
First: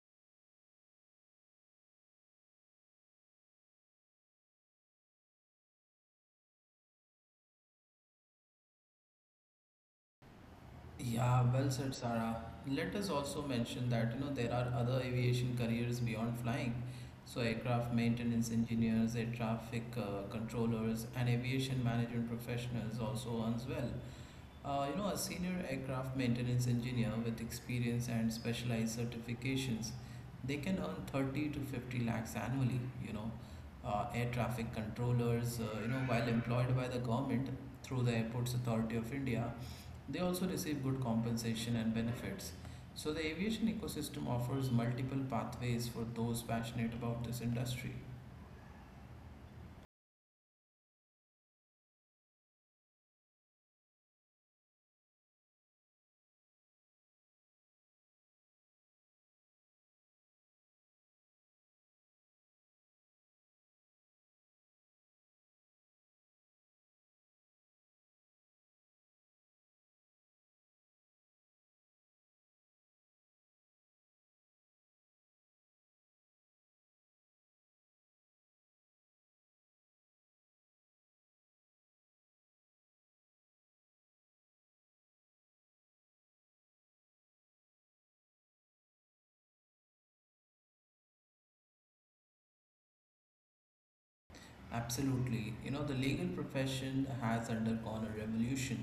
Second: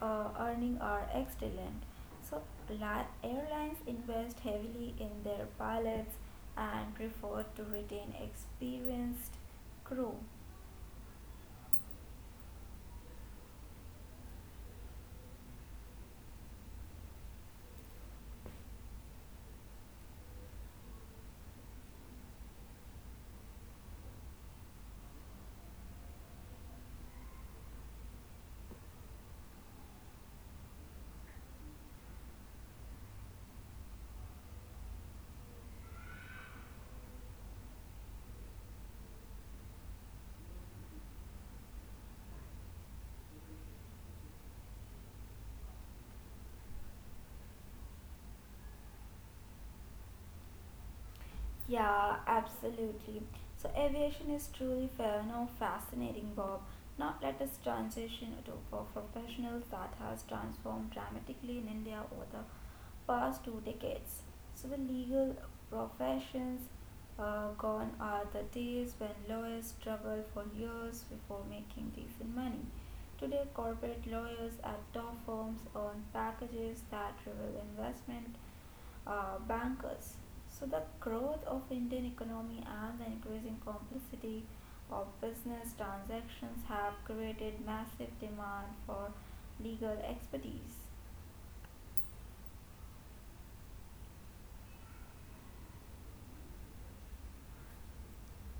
uh, earning are excellent. So, li- airlines invest heavily in their pilots and prefer to retain experienced crew.
Yeah, well said, Sarah. Let us also mention that you know there are other aviation careers beyond flying, so aircraft maintenance engineers, air traffic uh, controllers, and aviation management professionals also earns well. Uh, you know, a senior aircraft maintenance engineer with experience and specialized certifications, they can earn thirty to fifty lakhs annually. You know, uh, air traffic controllers, uh, you know, while employed by the government through the Airports Authority of India, they also receive good compensation and benefits. So, the aviation ecosystem offers multiple pathways for those passionate about this industry.
Yeah, absolutely. So aviation is truly fair, no, fascinating, Bob. Now let us transition to a professional that has transformed dramatically in India over the past two decades. So the legal professions, uh, gone are the days when lawyers struggled for years before making decent money. Today, corporate lawyers at top firms earn packages that reveal investment uh, bankers. So, the growth of Indian economy and the increasing complexity of business transactions have created massive demand for legal expertise.
Absolutely. You know, the legal profession has undergone a revolution.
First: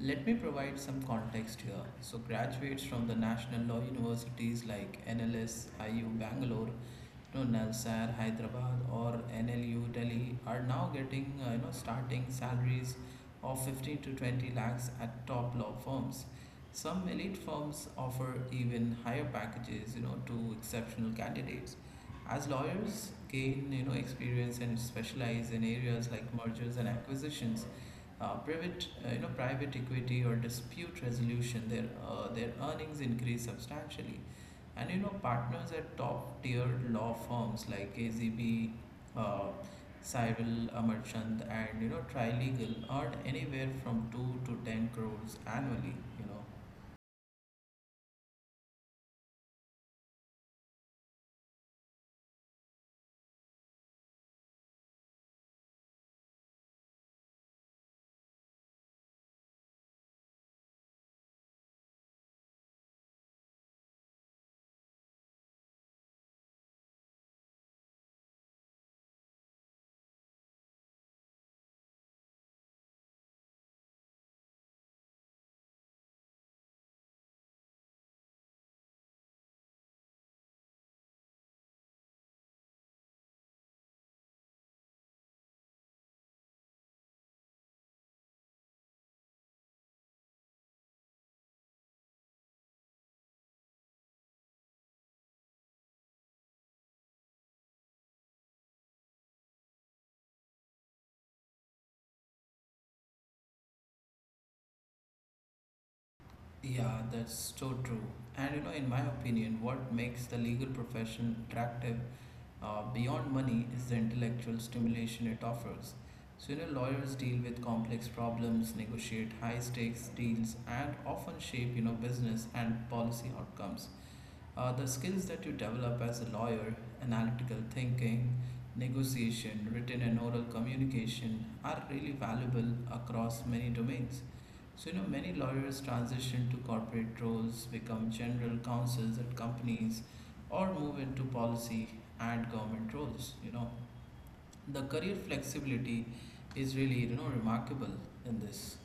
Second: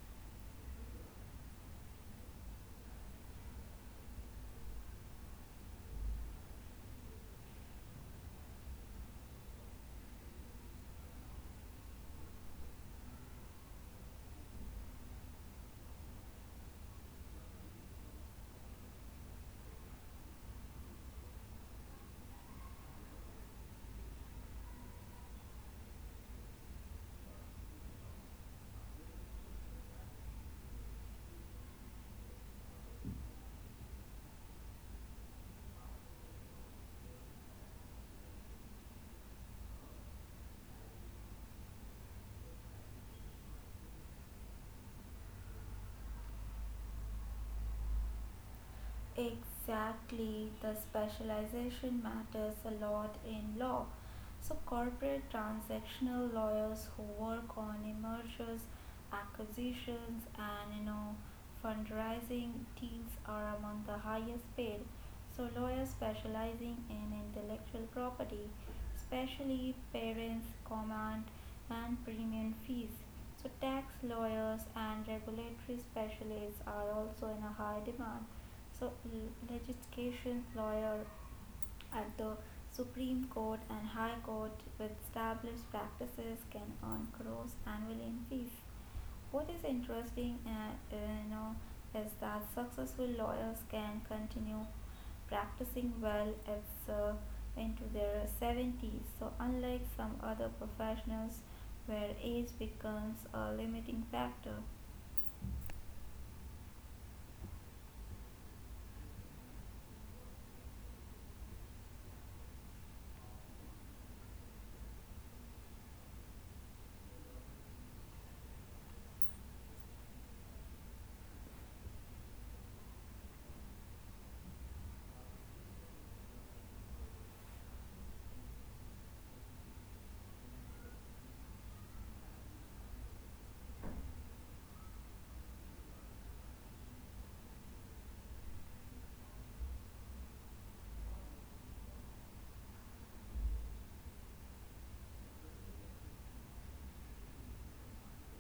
Let me provide some context here. So, graduates from the national law universities like N L S, I U Bangalore, you know, NALSAR Hyderabad, or N L U Delhi are now getting, uh, you know, starting salaries of fifteen to twenty lakhs at top law firms. Some elite firms offer even higher packages, you know, to exceptional candidates. As lawyers gain, you know, experience and specialize in areas like mergers and acquisitions, uh, private, uh, you know, private equity or dispute resolution, their uh, their earnings increase substantially, and you know, partners at top tier law firms like A Z B, uh, Cyril Amarchand, and you know, Trilegal earn anywhere from two to ten crores annually. You know,
Exactly, the specialization matters a lot in law. So, corporate transactional lawyers who work on mergers, acquisitions, and you know, fundraising deals are among the highest paid. So, lawyers specializing in intellectual property, especially parents, command, and premium fees. So, tax lawyers and regulatory specialists are also in a high demand. So, l- legislation lawyer at the Supreme Court and High Court with established practices can earn crores annually in fees. What is interesting, uh, uh, you know, is that successful lawyers can continue practicing well as, uh, into their seventies. So, unlike some other professionals where age becomes a limiting factor.
Yeah, that's so true. And you know, in my opinion, what makes the legal profession attractive uh, beyond money is the intellectual stimulation it offers. So, you know, lawyers deal with complex problems, negotiate high stakes deals, and often shape, you know, business and policy outcomes. Uh, the skills that you develop as a lawyer, analytical thinking, negotiation, written and oral communication, are really valuable across many domains. So, you know, many lawyers transition to corporate roles, become general counsels at companies, or move into policy and government roles. You know, the career flexibility is really, you know, remarkable in this.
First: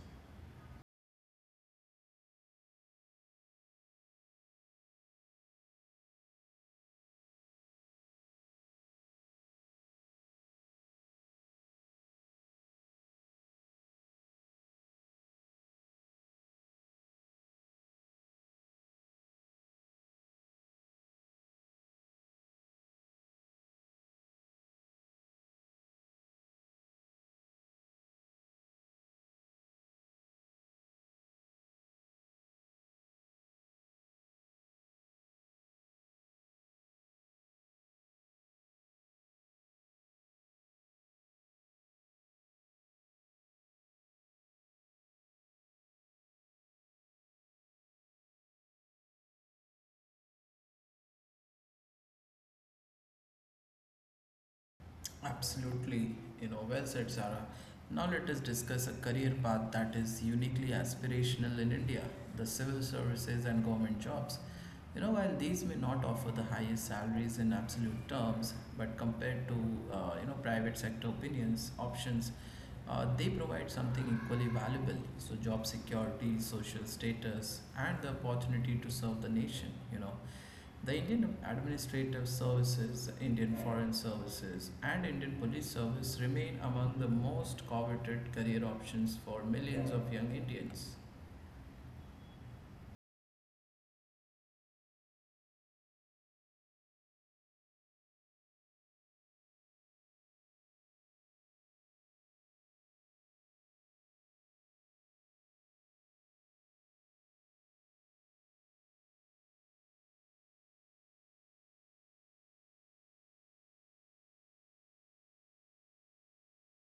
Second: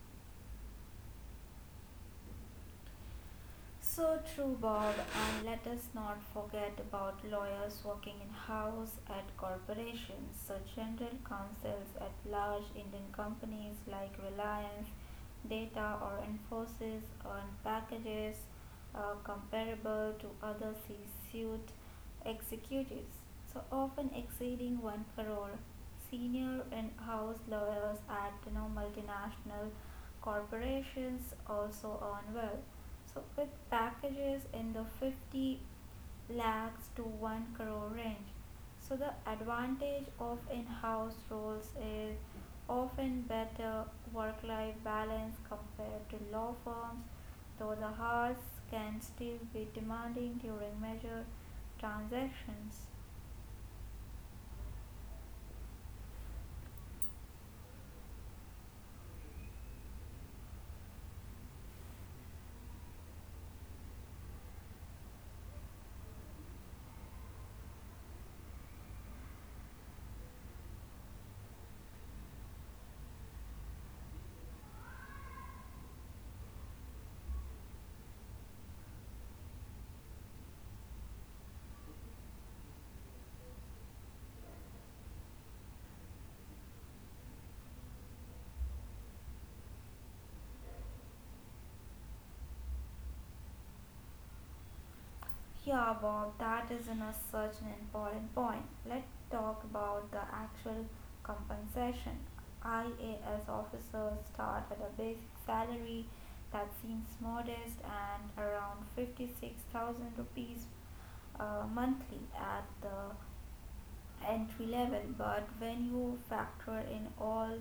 So true, Bob, and let us not forget about lawyers working in house at corporations. So, general counsels at large Indian companies like Reliance, Data, or Infosys earn packages uh, comparable to other C suite executives, so often exceeding one crore. Senior and house lawyers at you know, multinational corporations also earn well, so with packages in the fifty lakhs to one crore range. So the advantage of in-house roles is often better work-life balance compared to law firms, though the hours can still be demanding during major transactions.
Absolutely, you know, well said, Sarah. Now let us discuss a career path that is uniquely aspirational in India: the civil services and government jobs. You know, while these may not offer the highest salaries in absolute terms, but compared to, uh, you know, private sector opinions, options, uh, they provide something equally valuable. So, job security, social status, and the opportunity to serve the nation, you know. The Indian Administrative Services, Indian Foreign Services, and Indian Police Service remain among the most coveted career options for millions of young Indians.
Yeah, Bob, that isn't a, such an important point. Let's talk about the actual compensation. I A S officers start at a basic salary that seems modest and around fifty-six thousand rupees uh, monthly at the entry level, but when you factor in all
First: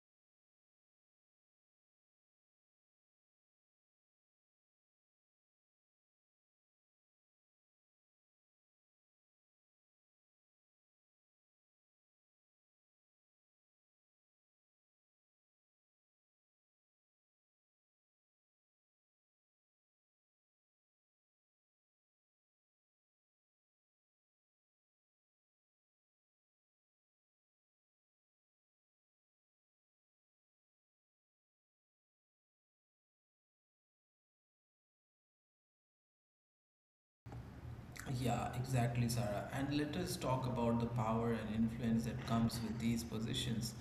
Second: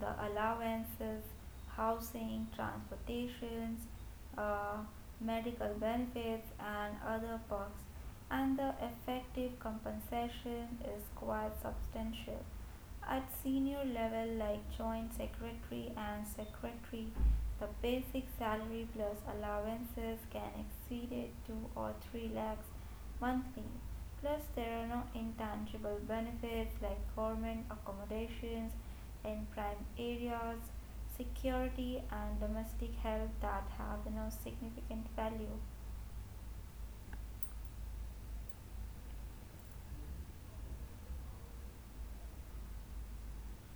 the allowances, housing, transportations, uh, medical benefits, and other perks, and the effective compensation is quite substantial. At senior level, like joint secretary and secretary, the basic salary plus allowances can exceed it two or three lakhs monthly. Plus, there are no intangible benefits like government accommodations in prime areas, security, and domestic help that have no significant value.
Yeah, exactly, Sarah. And let us talk about the power and influence that comes with these positions.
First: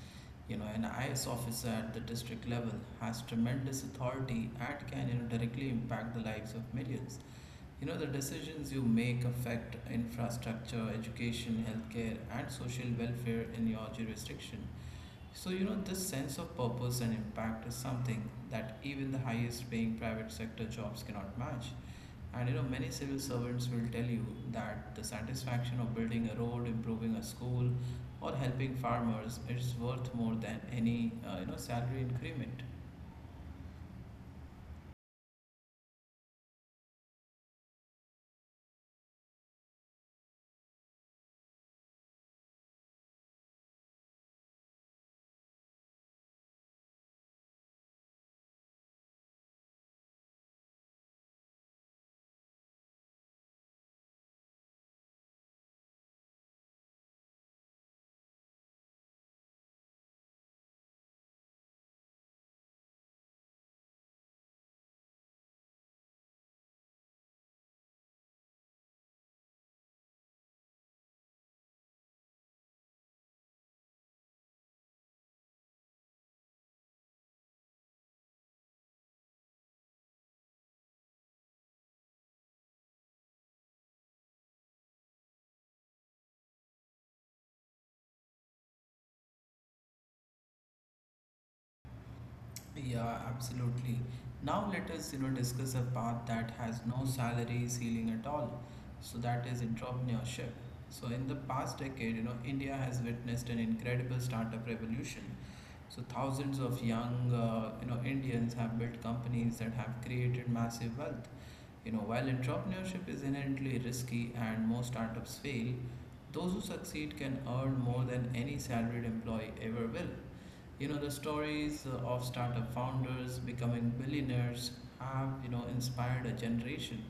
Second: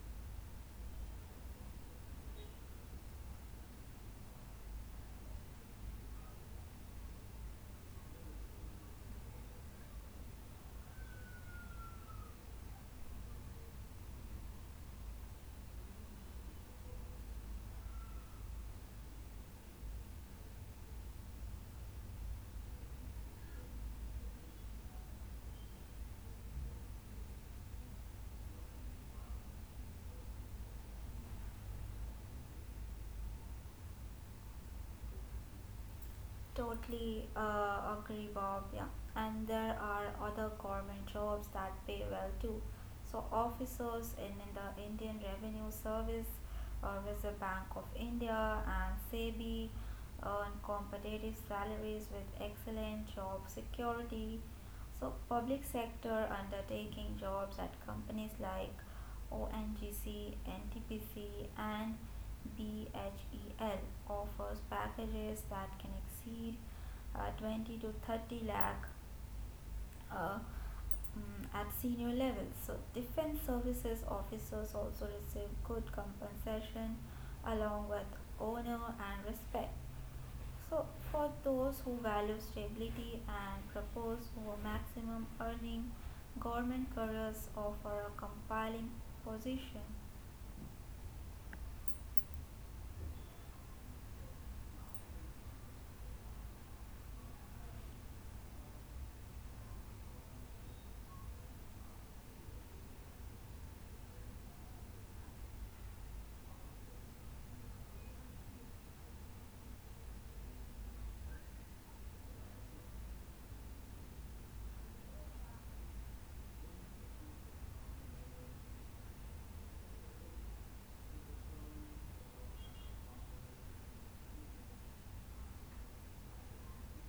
You know, an I S officer at the district level has tremendous authority and can you know, directly impact the lives of millions. You know, the decisions you make affect infrastructure, education, healthcare, and social welfare in your jurisdiction. So, you know, this sense of purpose and impact is something that even the highest paying private sector jobs cannot match. And you know, many civil servants will tell you that the satisfaction of building a road, improving a school, or helping farmers is worth more than any, uh, you know, salary increment.
Totally uh, agree, Bob. Yeah, and there are other government jobs that pay well too. So officers in, in the Indian Revenue Service, uh, Reserve Bank of India, and SEBI earn competitive salaries with excellent job security. So public sector undertaking jobs at companies like O N G C N T P C and BHEL offers packages that can exceed uh, twenty to thirty lakh uh, mm, at senior levels. So, defense services officers also receive good compensation along with honor and respect. So, for those who value stability and propose for maximum earning, government careers offer a compelling position.
Yeah, absolutely. Now let us, you know, discuss a path that has no salary ceiling at all. So that is entrepreneurship. So in the past decade, you know, India has witnessed an incredible startup revolution. So thousands of young, uh, you know, Indians have built companies that have created massive wealth. You know, while entrepreneurship is inherently risky and most startups fail, those who succeed can earn more than any salaried employee ever will. You know, the stories uh, of startup founders becoming billionaires have, you know, inspired a generation.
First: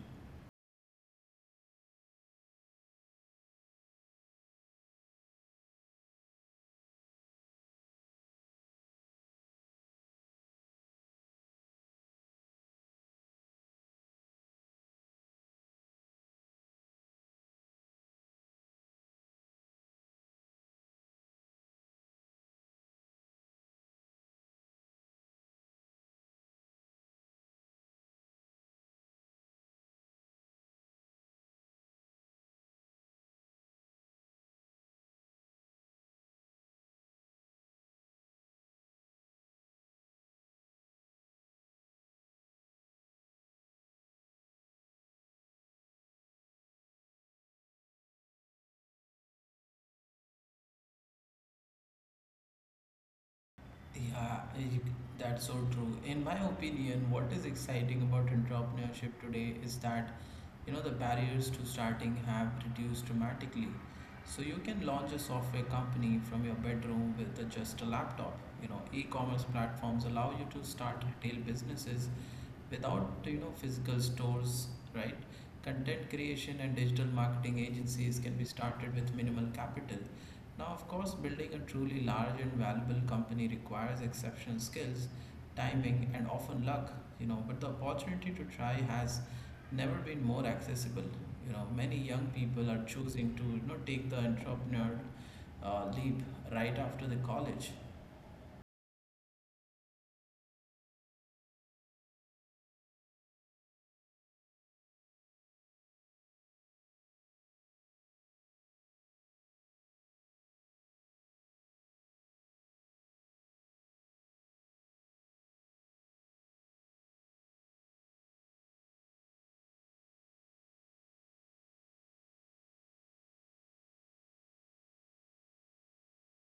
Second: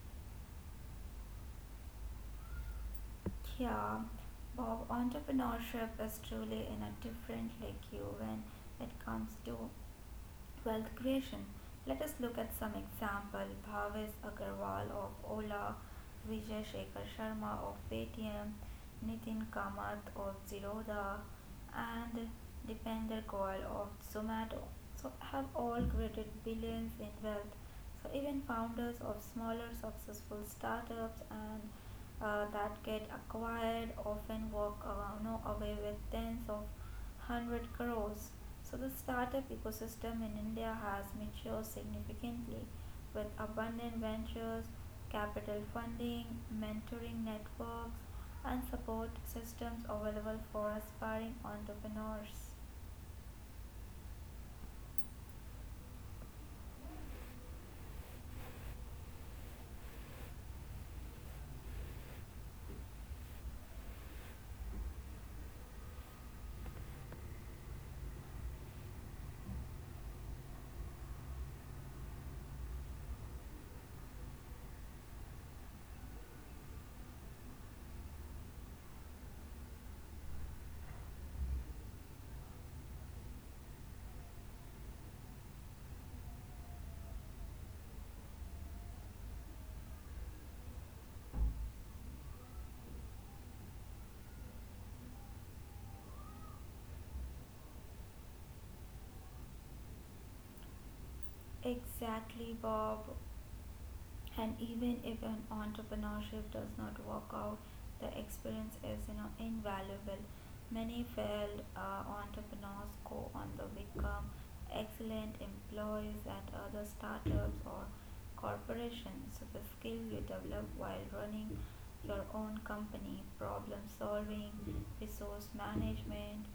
Yeah, Bob, entrepreneurship is truly in a different league when it comes to wealth creation. Let us look at some example. Bhavesh Agarwal of Ola, Vijay Shekhar Sharma of Paytm, Nitin Kamath of Zerodha, and Dipender Goyal of Zomato. So have all created billions in wealth. So even founders of smaller successful startups and uh, that get acquired often walk uh, you know, away with tens of one hundred crores. So the startup ecosystem in India has matured significantly with abundant ventures, capital funding, mentoring networks, and support systems available for aspiring entrepreneurs.
Yeah, you- that's so true. In my opinion, what is exciting about entrepreneurship today is that, you know, the barriers to starting have reduced dramatically. So you can launch a software company from your bedroom with uh, just a laptop. You know, e-commerce platforms allow you to start retail businesses without you know physical stores, right? Content creation and digital marketing agencies can be started with minimal capital. Now, of course, building a truly large and valuable company requires exceptional skills, timing, and often luck you know but the opportunity to try has never been more accessible you know many young people are choosing to you know take the entrepreneur uh, leap right after the college.
Exactly, Bob. And even if an entrepreneurship does not work out, the experience is you know invaluable. Many failed uh, entrepreneurs go on to become excellent employees at other startups or corporations. So the skill you develop while running your own company, problem solving, resource management,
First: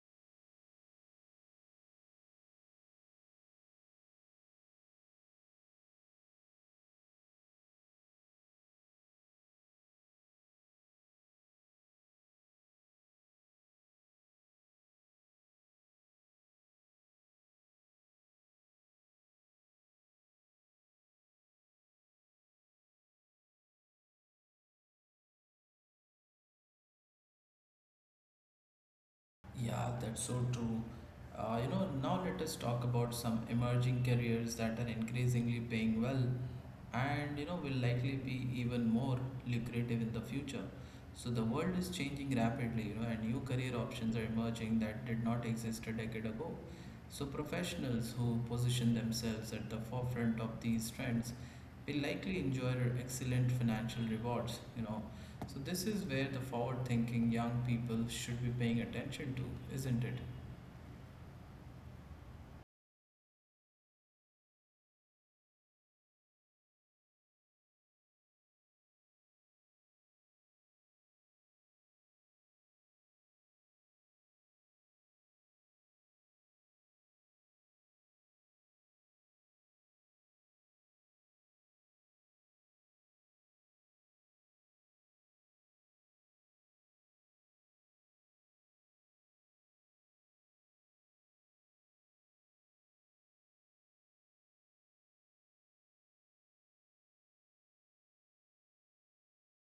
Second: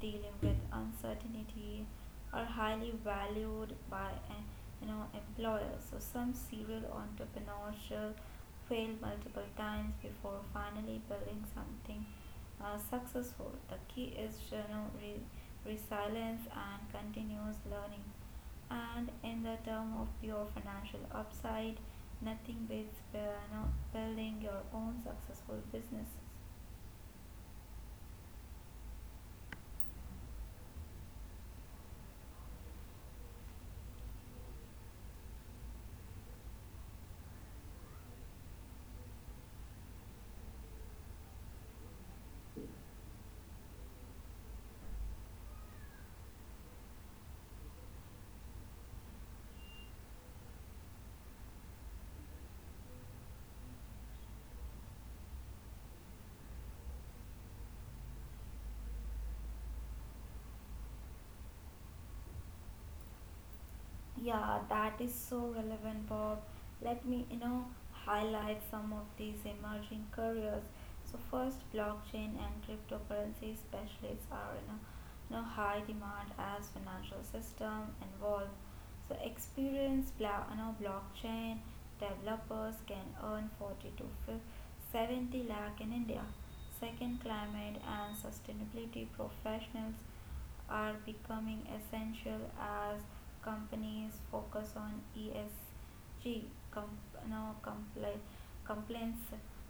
dealing with uncertainty are highly valued by eh, you know employers. So some serial entrepreneurs fail multiple times before finally building something uh, successful. The key is you know re- resilience and continuous learning. And in the term of pure financial upside, nothing beats, uh, you know, building your own successful businesses.
Yeah, that's so true. Uh, you know, now let us talk about some emerging careers that are increasingly paying well, and you know will likely be even more lucrative in the future. So the world is changing rapidly, you know, and new career options are emerging that did not exist a decade ago. So professionals who position themselves at the forefront of these trends will likely enjoy excellent financial rewards, you know, so, this is where the forward thinking young people should be paying attention to, isn't it?
Yeah, that is so relevant, Bob. Let me, you know, highlight some of these emerging careers. So first, blockchain and cryptocurrency specialists are in a, you know, high demand as financial system evolve. So experienced, bla- you know, blockchain developers can earn forty to fif- seventy lakh in India. Second, climate and sustainability professionals are becoming essential as companies focus on E S G com- no, compli- compliance.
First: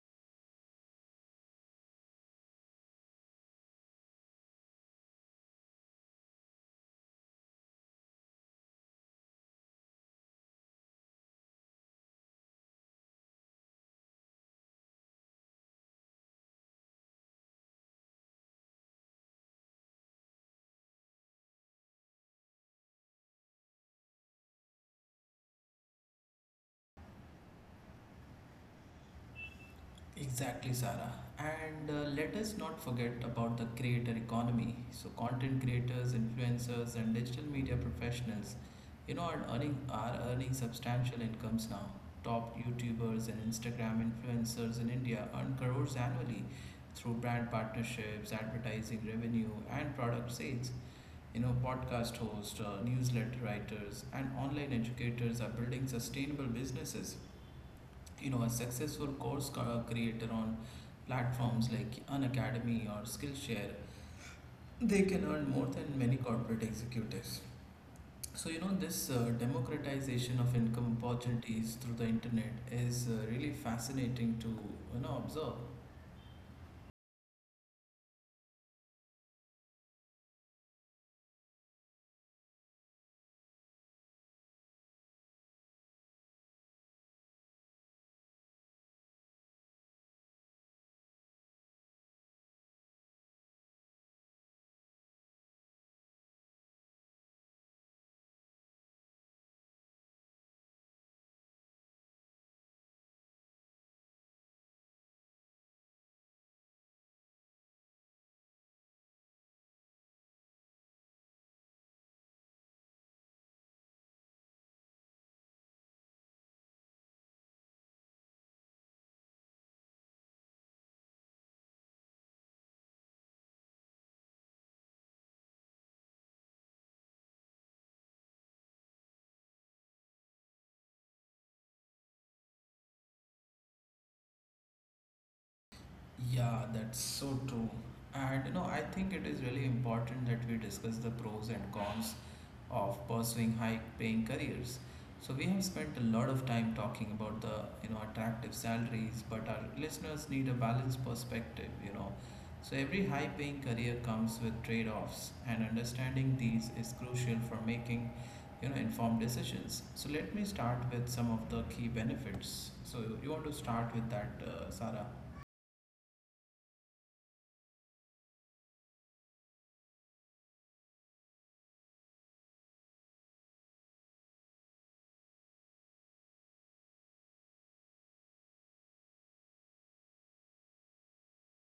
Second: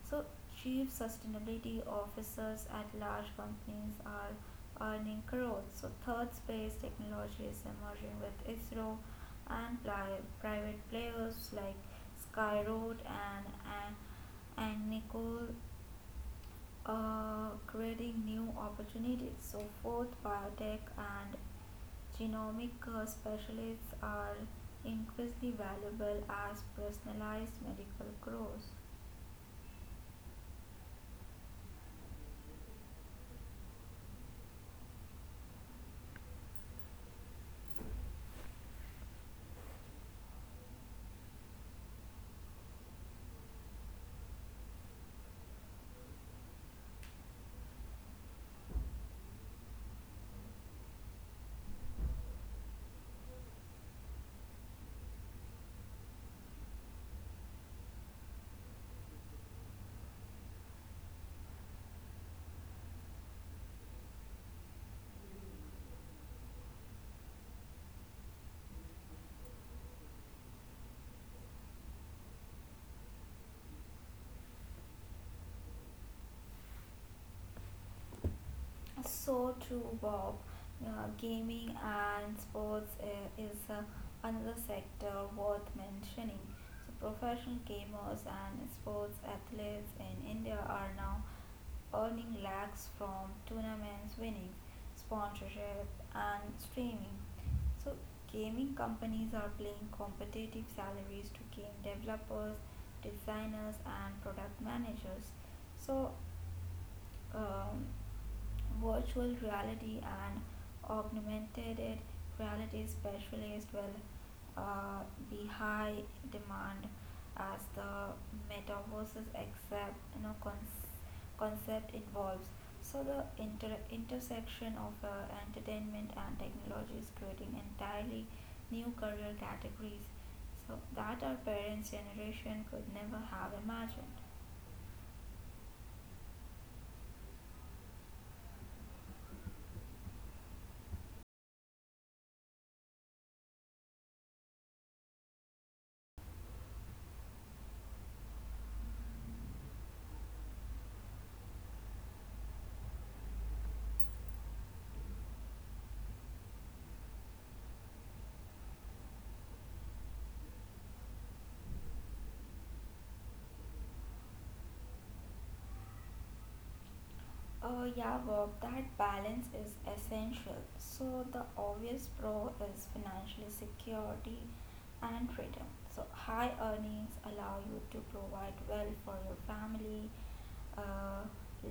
So, chief sustainability officers at large companies are earning crores. So, third space technology is emerging with ISRO and pli- private players like Skyroot and, and, and Nicole, uh, creating new opportunities. So, both biotech and genomic uh, specialists are increasingly valuable as personalized medical grows.
Exactly, Sarah. And uh, let us not forget about the creator economy. So, content creators, influencers, and digital media professionals, you know, are earning are earning substantial incomes now. Top YouTubers and Instagram influencers in India earn crores annually through brand partnerships, advertising revenue, and product sales. You know, podcast hosts, uh, newsletter writers, and online educators are building sustainable businesses. You know, a successful course co- creator on platforms like Unacademy or Skillshare, they can earn more than many corporate executives. So, you know, this uh, democratization of income opportunities through the internet is uh, really fascinating to, you know, observe.
So true, Bob. Uh, gaming and sports uh, is uh, another sector worth mentioning. So, professional gamers and sports athletes in India are now earning lakhs from tournaments, winnings, sponsorship, and streaming. So, gaming companies are paying competitive salaries to game developers, designers, and product managers. So, um, virtual reality and augmented it- reality, specialist will uh, be high demand as the metaverse's accept you know cons- concept involves. So the inter- intersection of uh, entertainment and technology is creating entirely new career categories so that our parents' generation could never have imagined.
Yeah, that's so true. And you know, I think it is really important that we discuss the pros and cons of pursuing high-paying careers. So we have spent a lot of time talking about the, you know, attractive salaries, but our listeners need a balanced perspective, you know. So every high-paying career comes with trade-offs, and understanding these is crucial for making, you know, informed decisions. So let me start with some of the key benefits. So you want to start with that, uh, Sarah?
Oh, yeah, Bob, that balance is essential. So, the obvious pro is financial security and freedom. So, high earnings allow you to provide well for your family, uh,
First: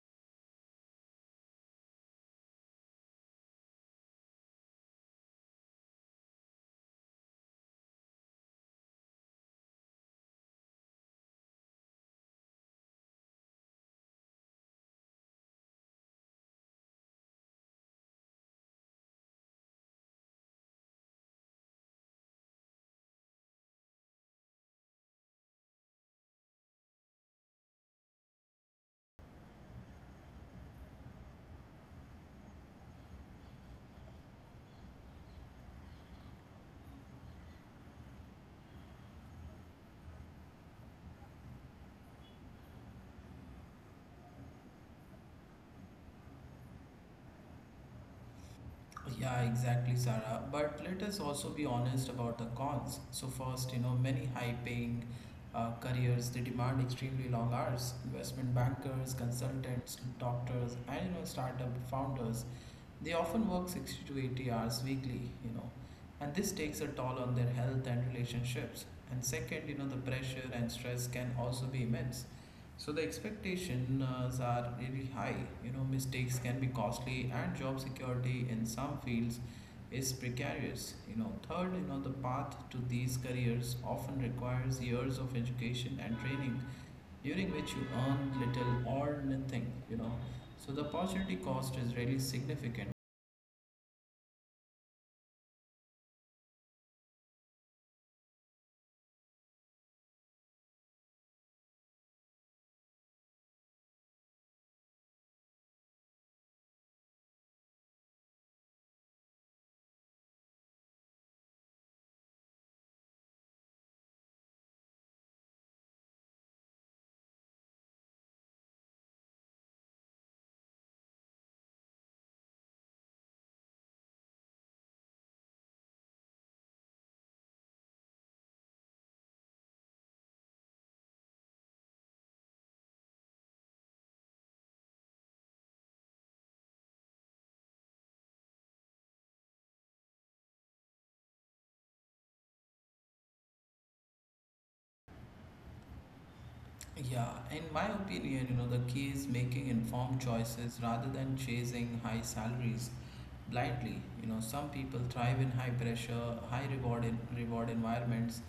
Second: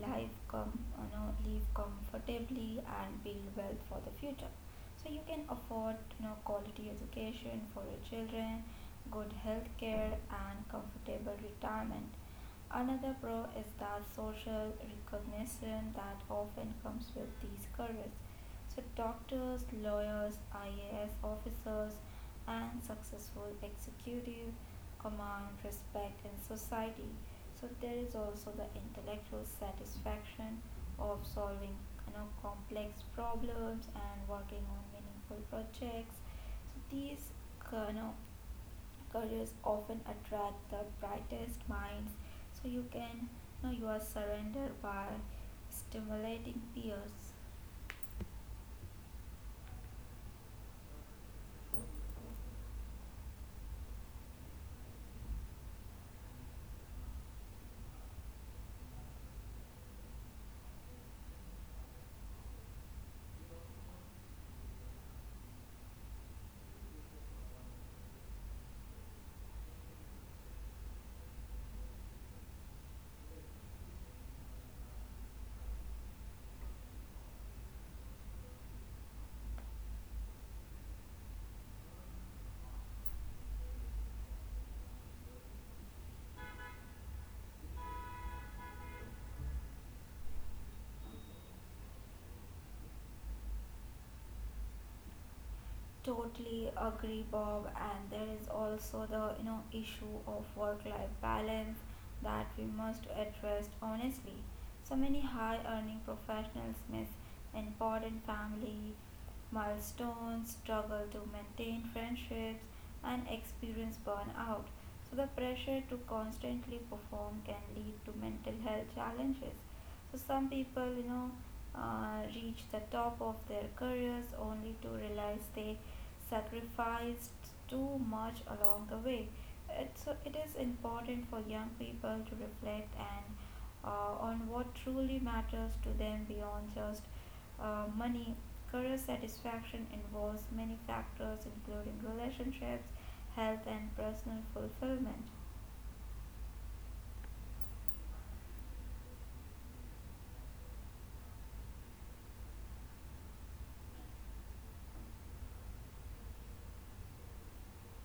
life com- you know, live comfortably, and build wealth for the future. So, you can afford you know, quality education for your children, good health care, and comfortable retirement. Another pro is the social recognition that often comes with these careers. So, doctors, lawyers, I A S officers, and successful executive command respect in society. So, there is also the intellectual satisfaction of solving you know, complex problems and working on meaningful projects. So, these you know, careers often attract the brightest minds. So you can, know, you are surrounded by stimulating peers.
Yeah, exactly, Sarah. But let us also be honest about the cons. So first, you know, many high-paying uh, careers they demand extremely long hours. Investment bankers, consultants, doctors, and you know, startup founders they often work sixty to eighty hours weekly, you know, and this takes a toll on their health and relationships. And second, you know, the pressure and stress can also be immense. So the expectations are really high. You know, mistakes can be costly, and job security in some fields is precarious. You know, third, you know, the path to these careers often requires years of education and training, during which you earn little or nothing. You know, so the opportunity cost is really significant.
Totally agree, Bob. And there is also the you know issue of work-life balance that we must address honestly. So many high-earning professionals miss important family milestones, struggle to maintain friendships, and experience burnout. So the pressure to constantly perform can lead to mental health challenges. So some people, you know, uh, reach the top of their careers only to realize they sacrificed too much along the way. It's, it is important for young people to reflect and, uh, on what truly matters to them beyond just uh, money. Career satisfaction involves many factors, including relationships, health, and personal fulfillment.
Yeah, in my opinion, you know, the key is making informed choices rather than chasing high salaries blindly. You know, some people thrive in high pressure, high reward in, reward environments.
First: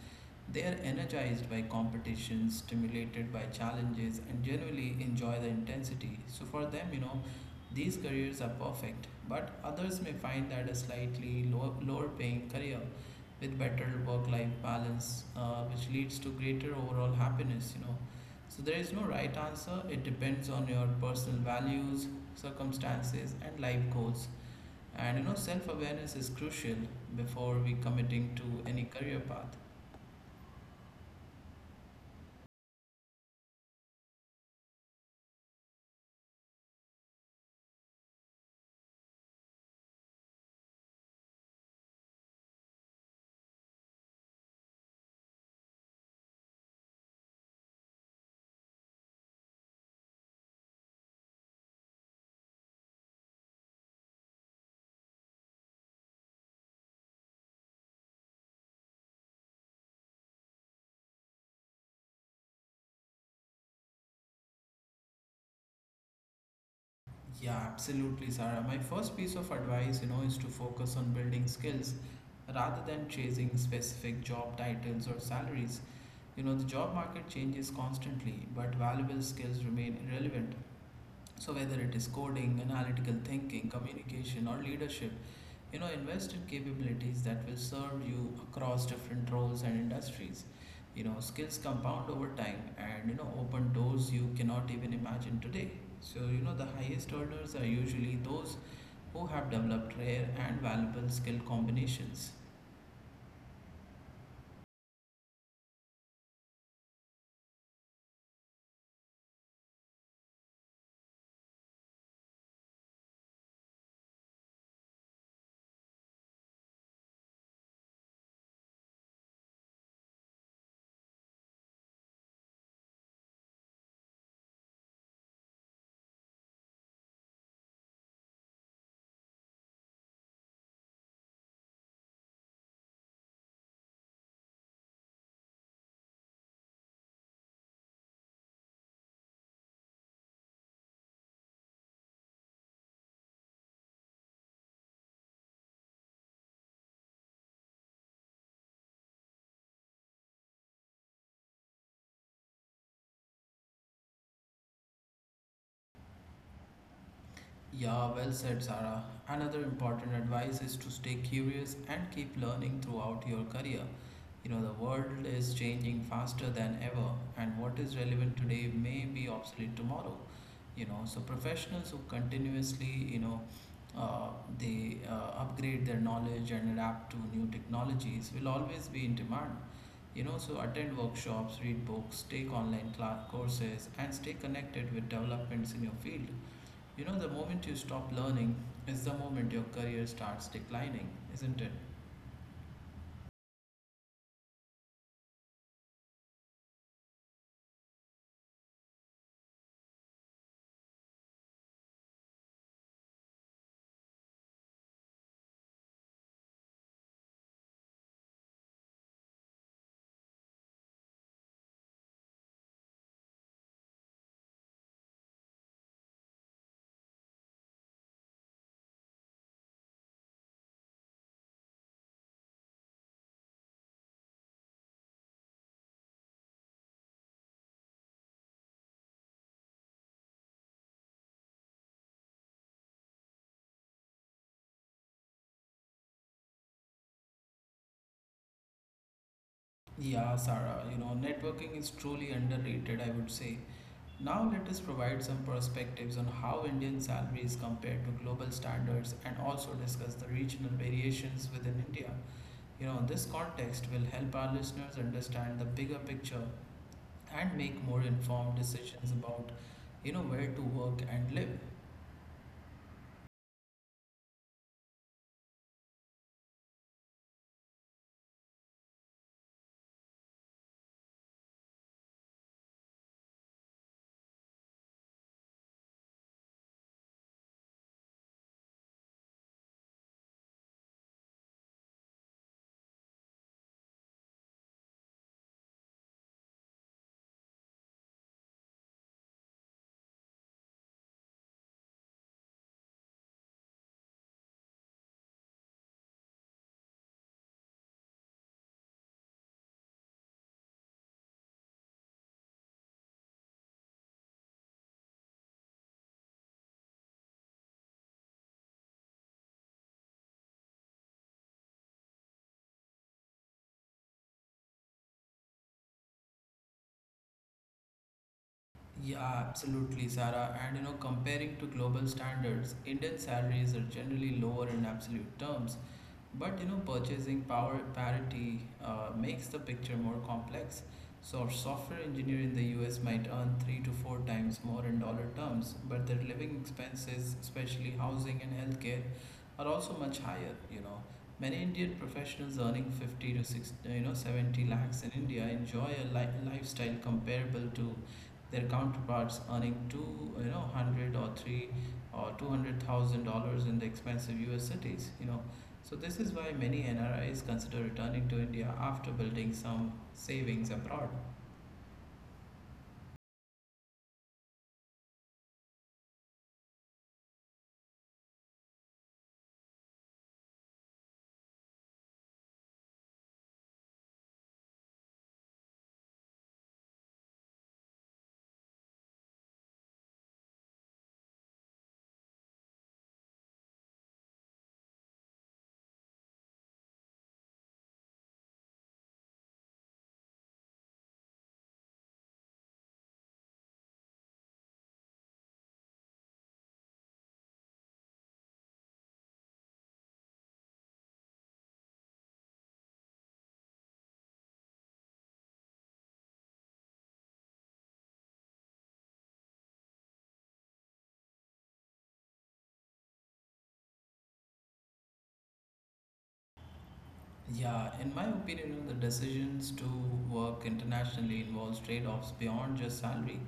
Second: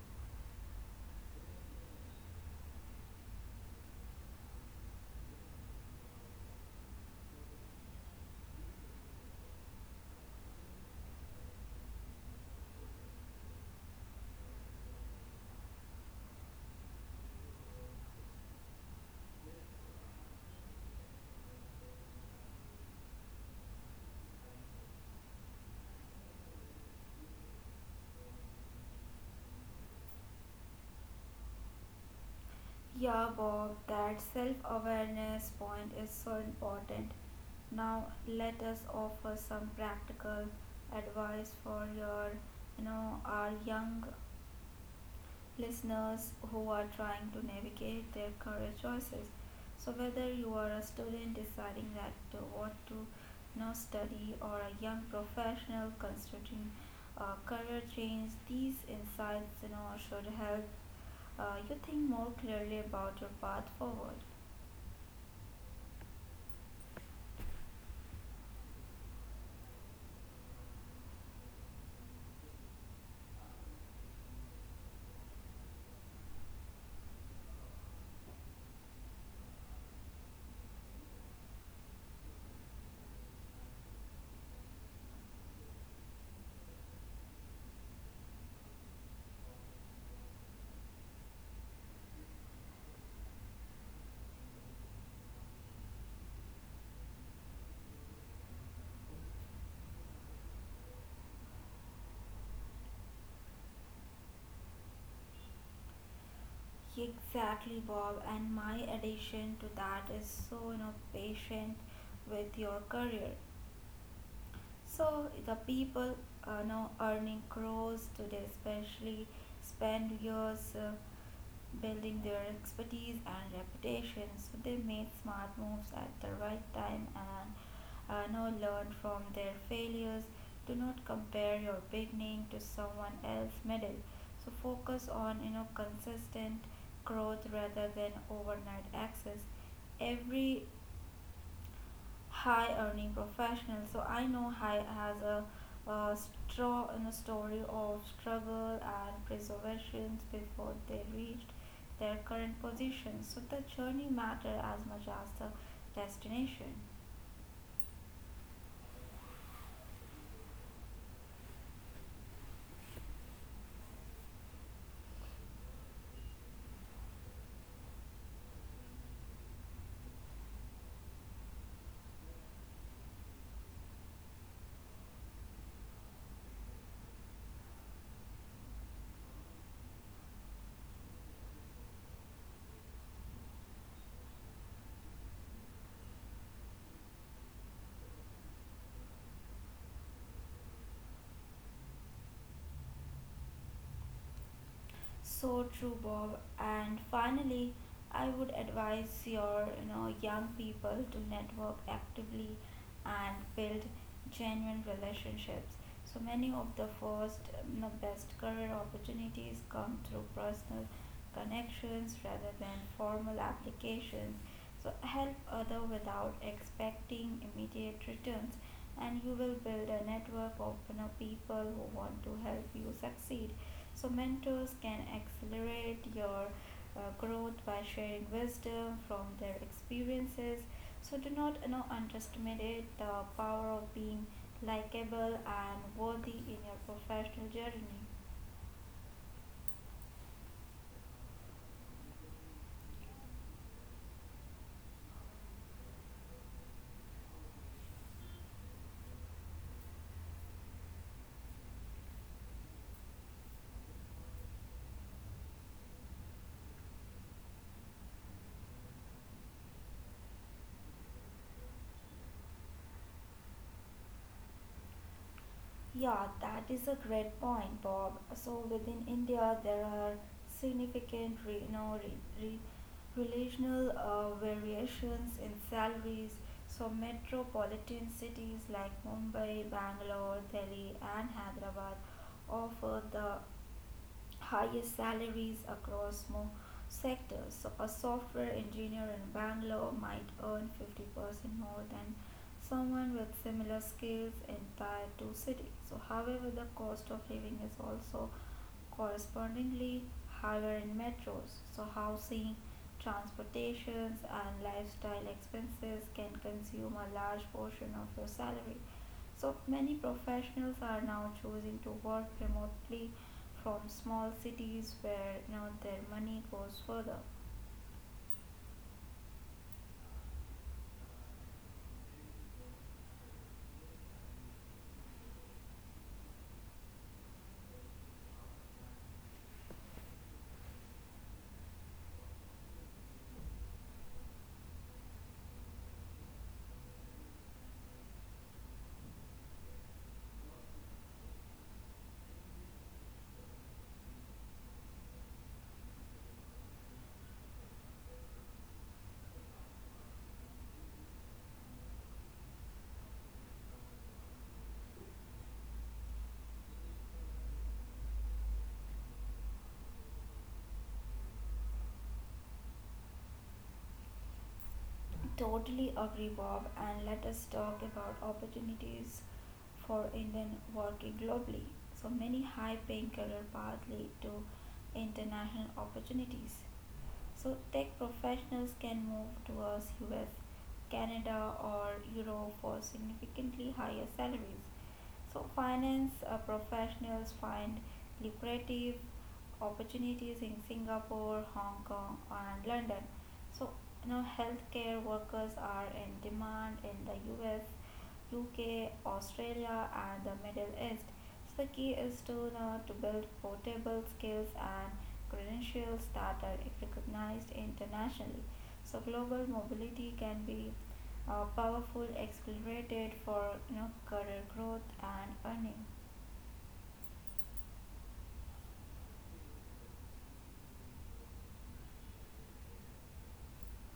They are energized by competition, stimulated by challenges, and generally enjoy the intensity. So, for them, you know, these careers are perfect, but others may find that a slightly low, lower paying career with better work life balance, uh, which leads to greater overall happiness, you know. So, there is no right answer, it depends on your personal values, circumstances, and life goals. And you know, self awareness is crucial before we committing to any career path.
Yeah, Bob, that self awareness point is so important. Now, let us offer some practical advice for your, you know, our young listeners who are trying to navigate their career choices. So, whether you are a student deciding that uh, what to, you know, study, or a young professional considering a career change, these insights, you know, should help uh, you think more clearly about your path forward.
Yeah, absolutely, Sarah. My first piece of advice, you know, is to focus on building skills rather than chasing specific job titles or salaries. You know, the job market changes constantly, but valuable skills remain relevant. So, whether it is coding, analytical thinking, communication, or leadership, you know, invest in capabilities that will serve you across different roles and industries. You know, skills compound over time and, you know, open doors you cannot even imagine today. So, you know, the highest earners are usually those who have developed rare and valuable skill combinations.
Exactly, Bob. And my addition to that is so, you know, patient with your career. So the people uh, now earning crores today, especially spend years uh, building their expertise and reputation. So they made smart moves at the right time and uh, now learn from their failures. Do not compare your beginning to someone else's middle. So focus on you know consistent growth rather than overnight access. Every high earning professional so I know high has a, a straw in a story of struggle and preservations before they reached their current position, so the journey matter as much as the destination.
Yeah, well said, Sarah. Another important advice is to stay curious and keep learning throughout your career. You know, the world is changing faster than ever, and what is relevant today may be obsolete tomorrow. You know, so professionals who continuously, you know, uh, they uh, upgrade their knowledge and adapt to new technologies will always be in demand. You know, so attend workshops, read books, take online cla courses, and stay connected with developments in your field you know, The moment you stop learning is the moment your career starts declining, isn't it?
So true, Bob. And finally, I would advise your you know young people to network actively and build genuine relationships. So many of the first um, you know, best career opportunities come through personal connections rather than formal applications. So help other without expecting immediate returns, and you will build a network of you know, people who want to help you succeed. So, mentors can accelerate your uh, growth by sharing wisdom from their experiences. So, do not you know, underestimate the power of being likable and worthy in your professional journey.
Yeah, Sarah, you know, networking is truly underrated, I would say. Now, let us provide some perspectives on how Indian salaries compare to global standards and also discuss the regional variations within India. You know, this context will help our listeners understand the bigger picture and make more informed decisions about, you know, where to work and live.
Yeah, that is a great point, Bob. So within India, there are significant re- you know, re- re- relational uh, variations in salaries. So metropolitan cities like Mumbai, Bangalore, Delhi, and Hyderabad offer the higher salaries across more sectors. So a software engineer in Bangalore might earn fifty percent more than someone with similar skills in tier two cities. So however, the cost of living is also correspondingly higher in metros. So, housing, transportations, and lifestyle expenses can consume a large portion of your salary. So, many professionals are now choosing to work remotely from small cities where, you know, their money goes further.
Yeah, absolutely, Sarah. And you know, comparing to global standards, Indian salaries are generally lower in absolute terms. But you know, purchasing power parity uh, makes the picture more complex. So, a software engineer in the U S might earn three to four times more in dollar terms, but their living expenses, especially housing and healthcare, are also much higher. You know, many Indian professionals earning fifty to six, you know, seventy lakhs in India enjoy a li- lifestyle comparable to their counterparts earning two, you know, hundred or three or two hundred thousand dollars in the expensive U S cities. You know, so this is why many N R Is consider returning to India after building some savings abroad.
Totally agree, Bob, and let us talk about opportunities for Indian working globally. So many high paying career paths lead to international opportunities. So tech professionals can move towards U S, Canada, or Europe for significantly higher salaries. So finance uh, professionals find lucrative opportunities in Singapore, Hong Kong, and London. So, you know, healthcare workers are in demand in the U S, U K, Australia, and the Middle East. So the key is to uh, to build portable skills and credentials that are recognized internationally. So global mobility can be a powerful accelerator for you know career growth and earning.
Yeah, in my opinion, you know, the decisions to work internationally involves trade-offs beyond just salary.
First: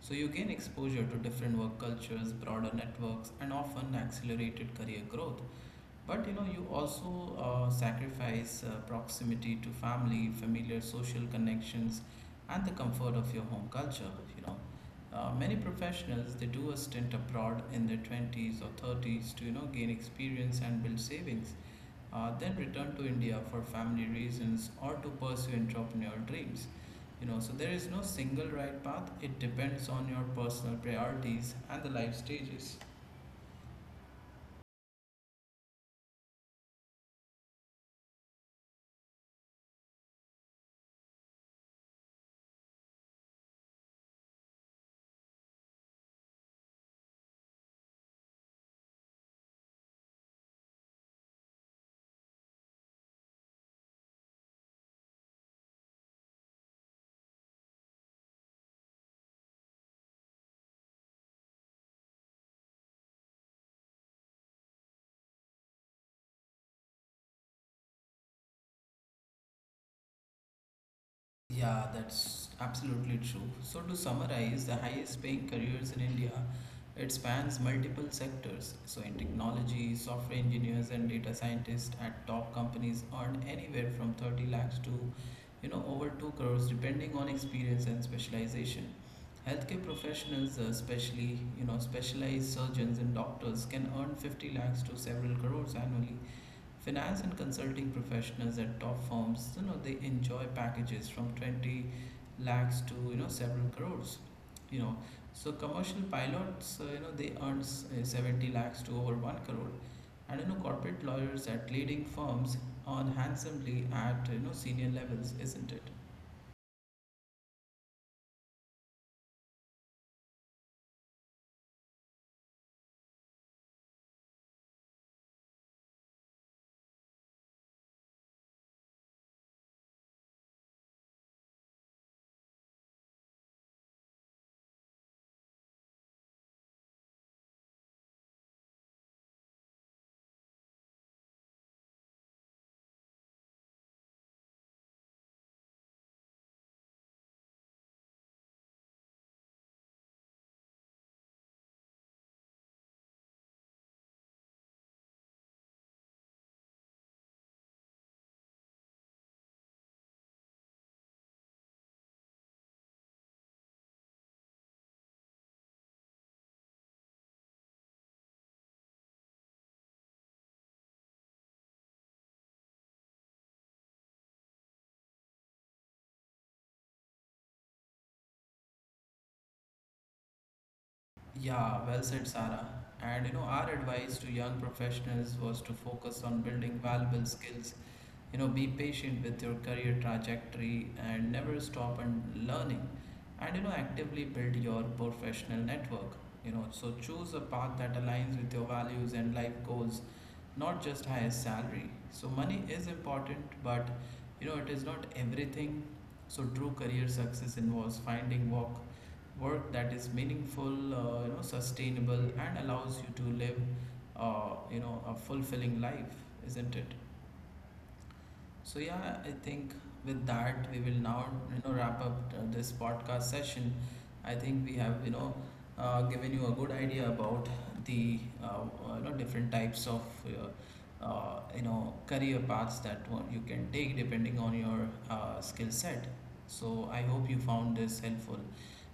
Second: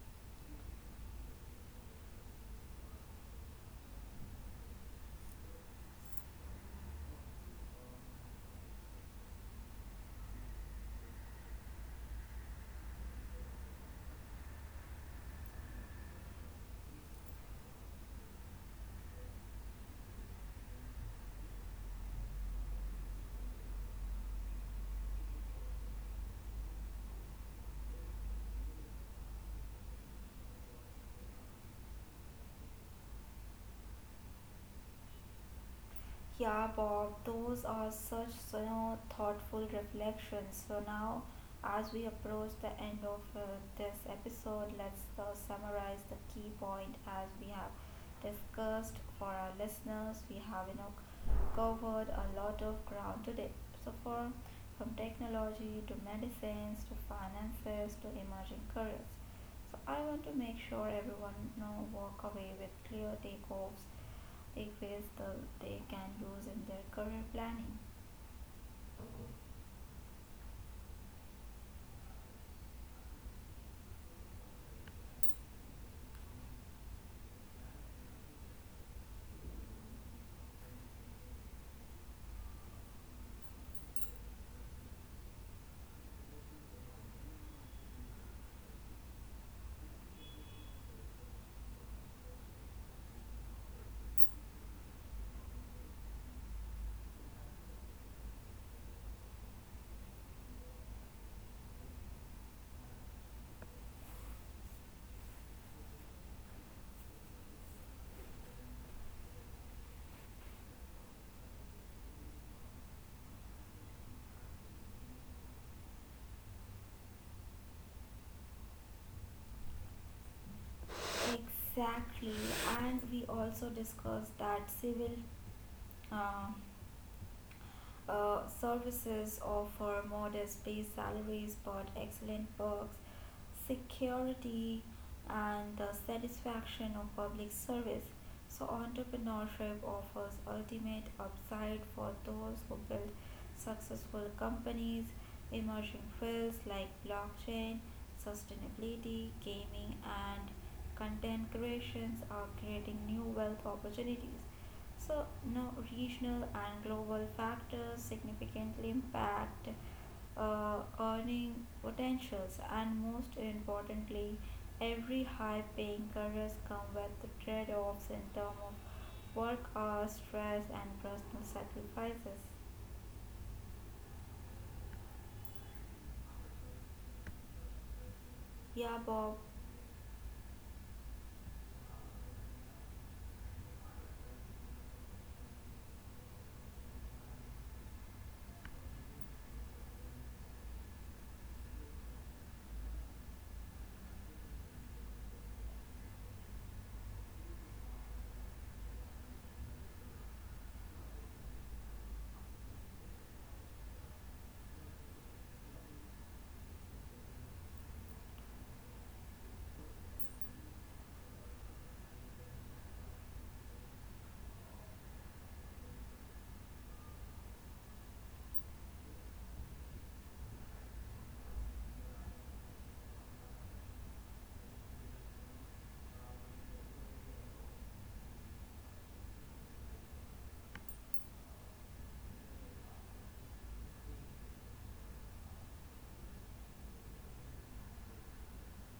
So you gain exposure to different work cultures, broader networks, and often accelerated career growth. But you know, you also uh, sacrifice uh, proximity to family, familiar social connections, and the comfort of your home culture. You know, uh, many professionals they do a stint abroad in their twenties or thirties to you know gain experience and build savings, uh, then return to India for family reasons or to pursue entrepreneurial dreams. You know, so there is no single right path. It depends on your personal priorities and the life stages.
Yeah, Bob, those are such, you know, thoughtful reflections. So now, as we approach the end of uh, this episode, let's uh, summarize the key point as we have discussed for our listeners. We have, you know covered a lot of ground today. So for from technology to medicines to finances to emerging careers. So I want to make sure everyone, you know walk away with clear takeoffs they face the they can lose in their career planning.
Yeah, that's absolutely true. So, to summarize, the highest paying careers in India, it spans multiple sectors. So, in technology, software engineers and data scientists at top companies earn anywhere from thirty lakhs to, you know, over two crores depending on experience and specialization. Healthcare professionals, uh, especially, you know, specialized surgeons and doctors can earn fifty lakhs to several crores annually. Finance and consulting professionals at top firms you know they enjoy packages from twenty lakhs to you know several crores you know so commercial pilots uh, you know they earn s- uh, seventy lakhs to over one crore, and you know corporate lawyers at leading firms earn handsomely at you know senior levels, isn't it?
Exactly, and we also discussed that civil uh, uh, services offer modest base salaries but excellent perks, security, and the satisfaction of public service. So, entrepreneurship offers ultimate upside for those who build successful companies. Emerging fields like blockchain, sustainability, gaming, and content creations are creating new wealth opportunities. So, no regional and global factors significantly impact uh, earning potentials, and most importantly, every high paying careers come with trade offs in terms of work hours, stress, and personal sacrifices. Yeah, Bob.
Yeah, well said, Sarah. And you know our advice to young professionals was to focus on building valuable skills you know be patient with your career trajectory and never stop and learning, and you know actively build your professional network you know So choose a path that aligns with your values and life goals, not just highest salary. So money is important, but you know it is not everything. So true career success involves finding work work that is meaningful, uh, you know sustainable, and allows you to live uh, you know a fulfilling life, isn't it? So yeah, I think with that we will now you know wrap up uh, this podcast session. I think we have you know uh, given you a good idea about the uh, uh, you know different types of uh, uh, you know career paths that one you can take depending on your uh, skill set. So I hope you found this helpful,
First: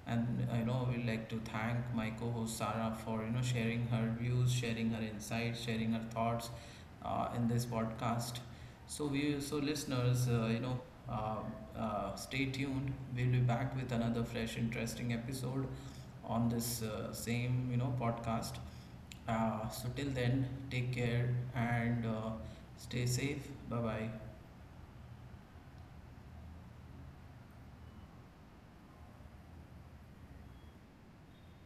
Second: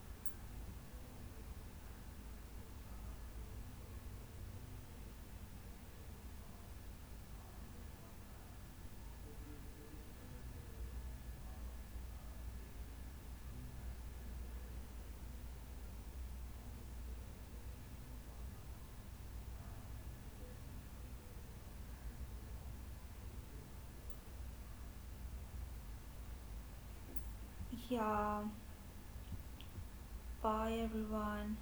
and I know we'd like to thank my co-host Sarah for you know sharing her views, sharing her insights, sharing her thoughts uh, in this podcast. So we so listeners, uh, you know, uh, uh, stay tuned. We'll be back with another fresh, interesting episode on this uh, same you know podcast. Uh, so till then, take care and uh, stay safe. Bye bye.
Yeah. Bye, everyone.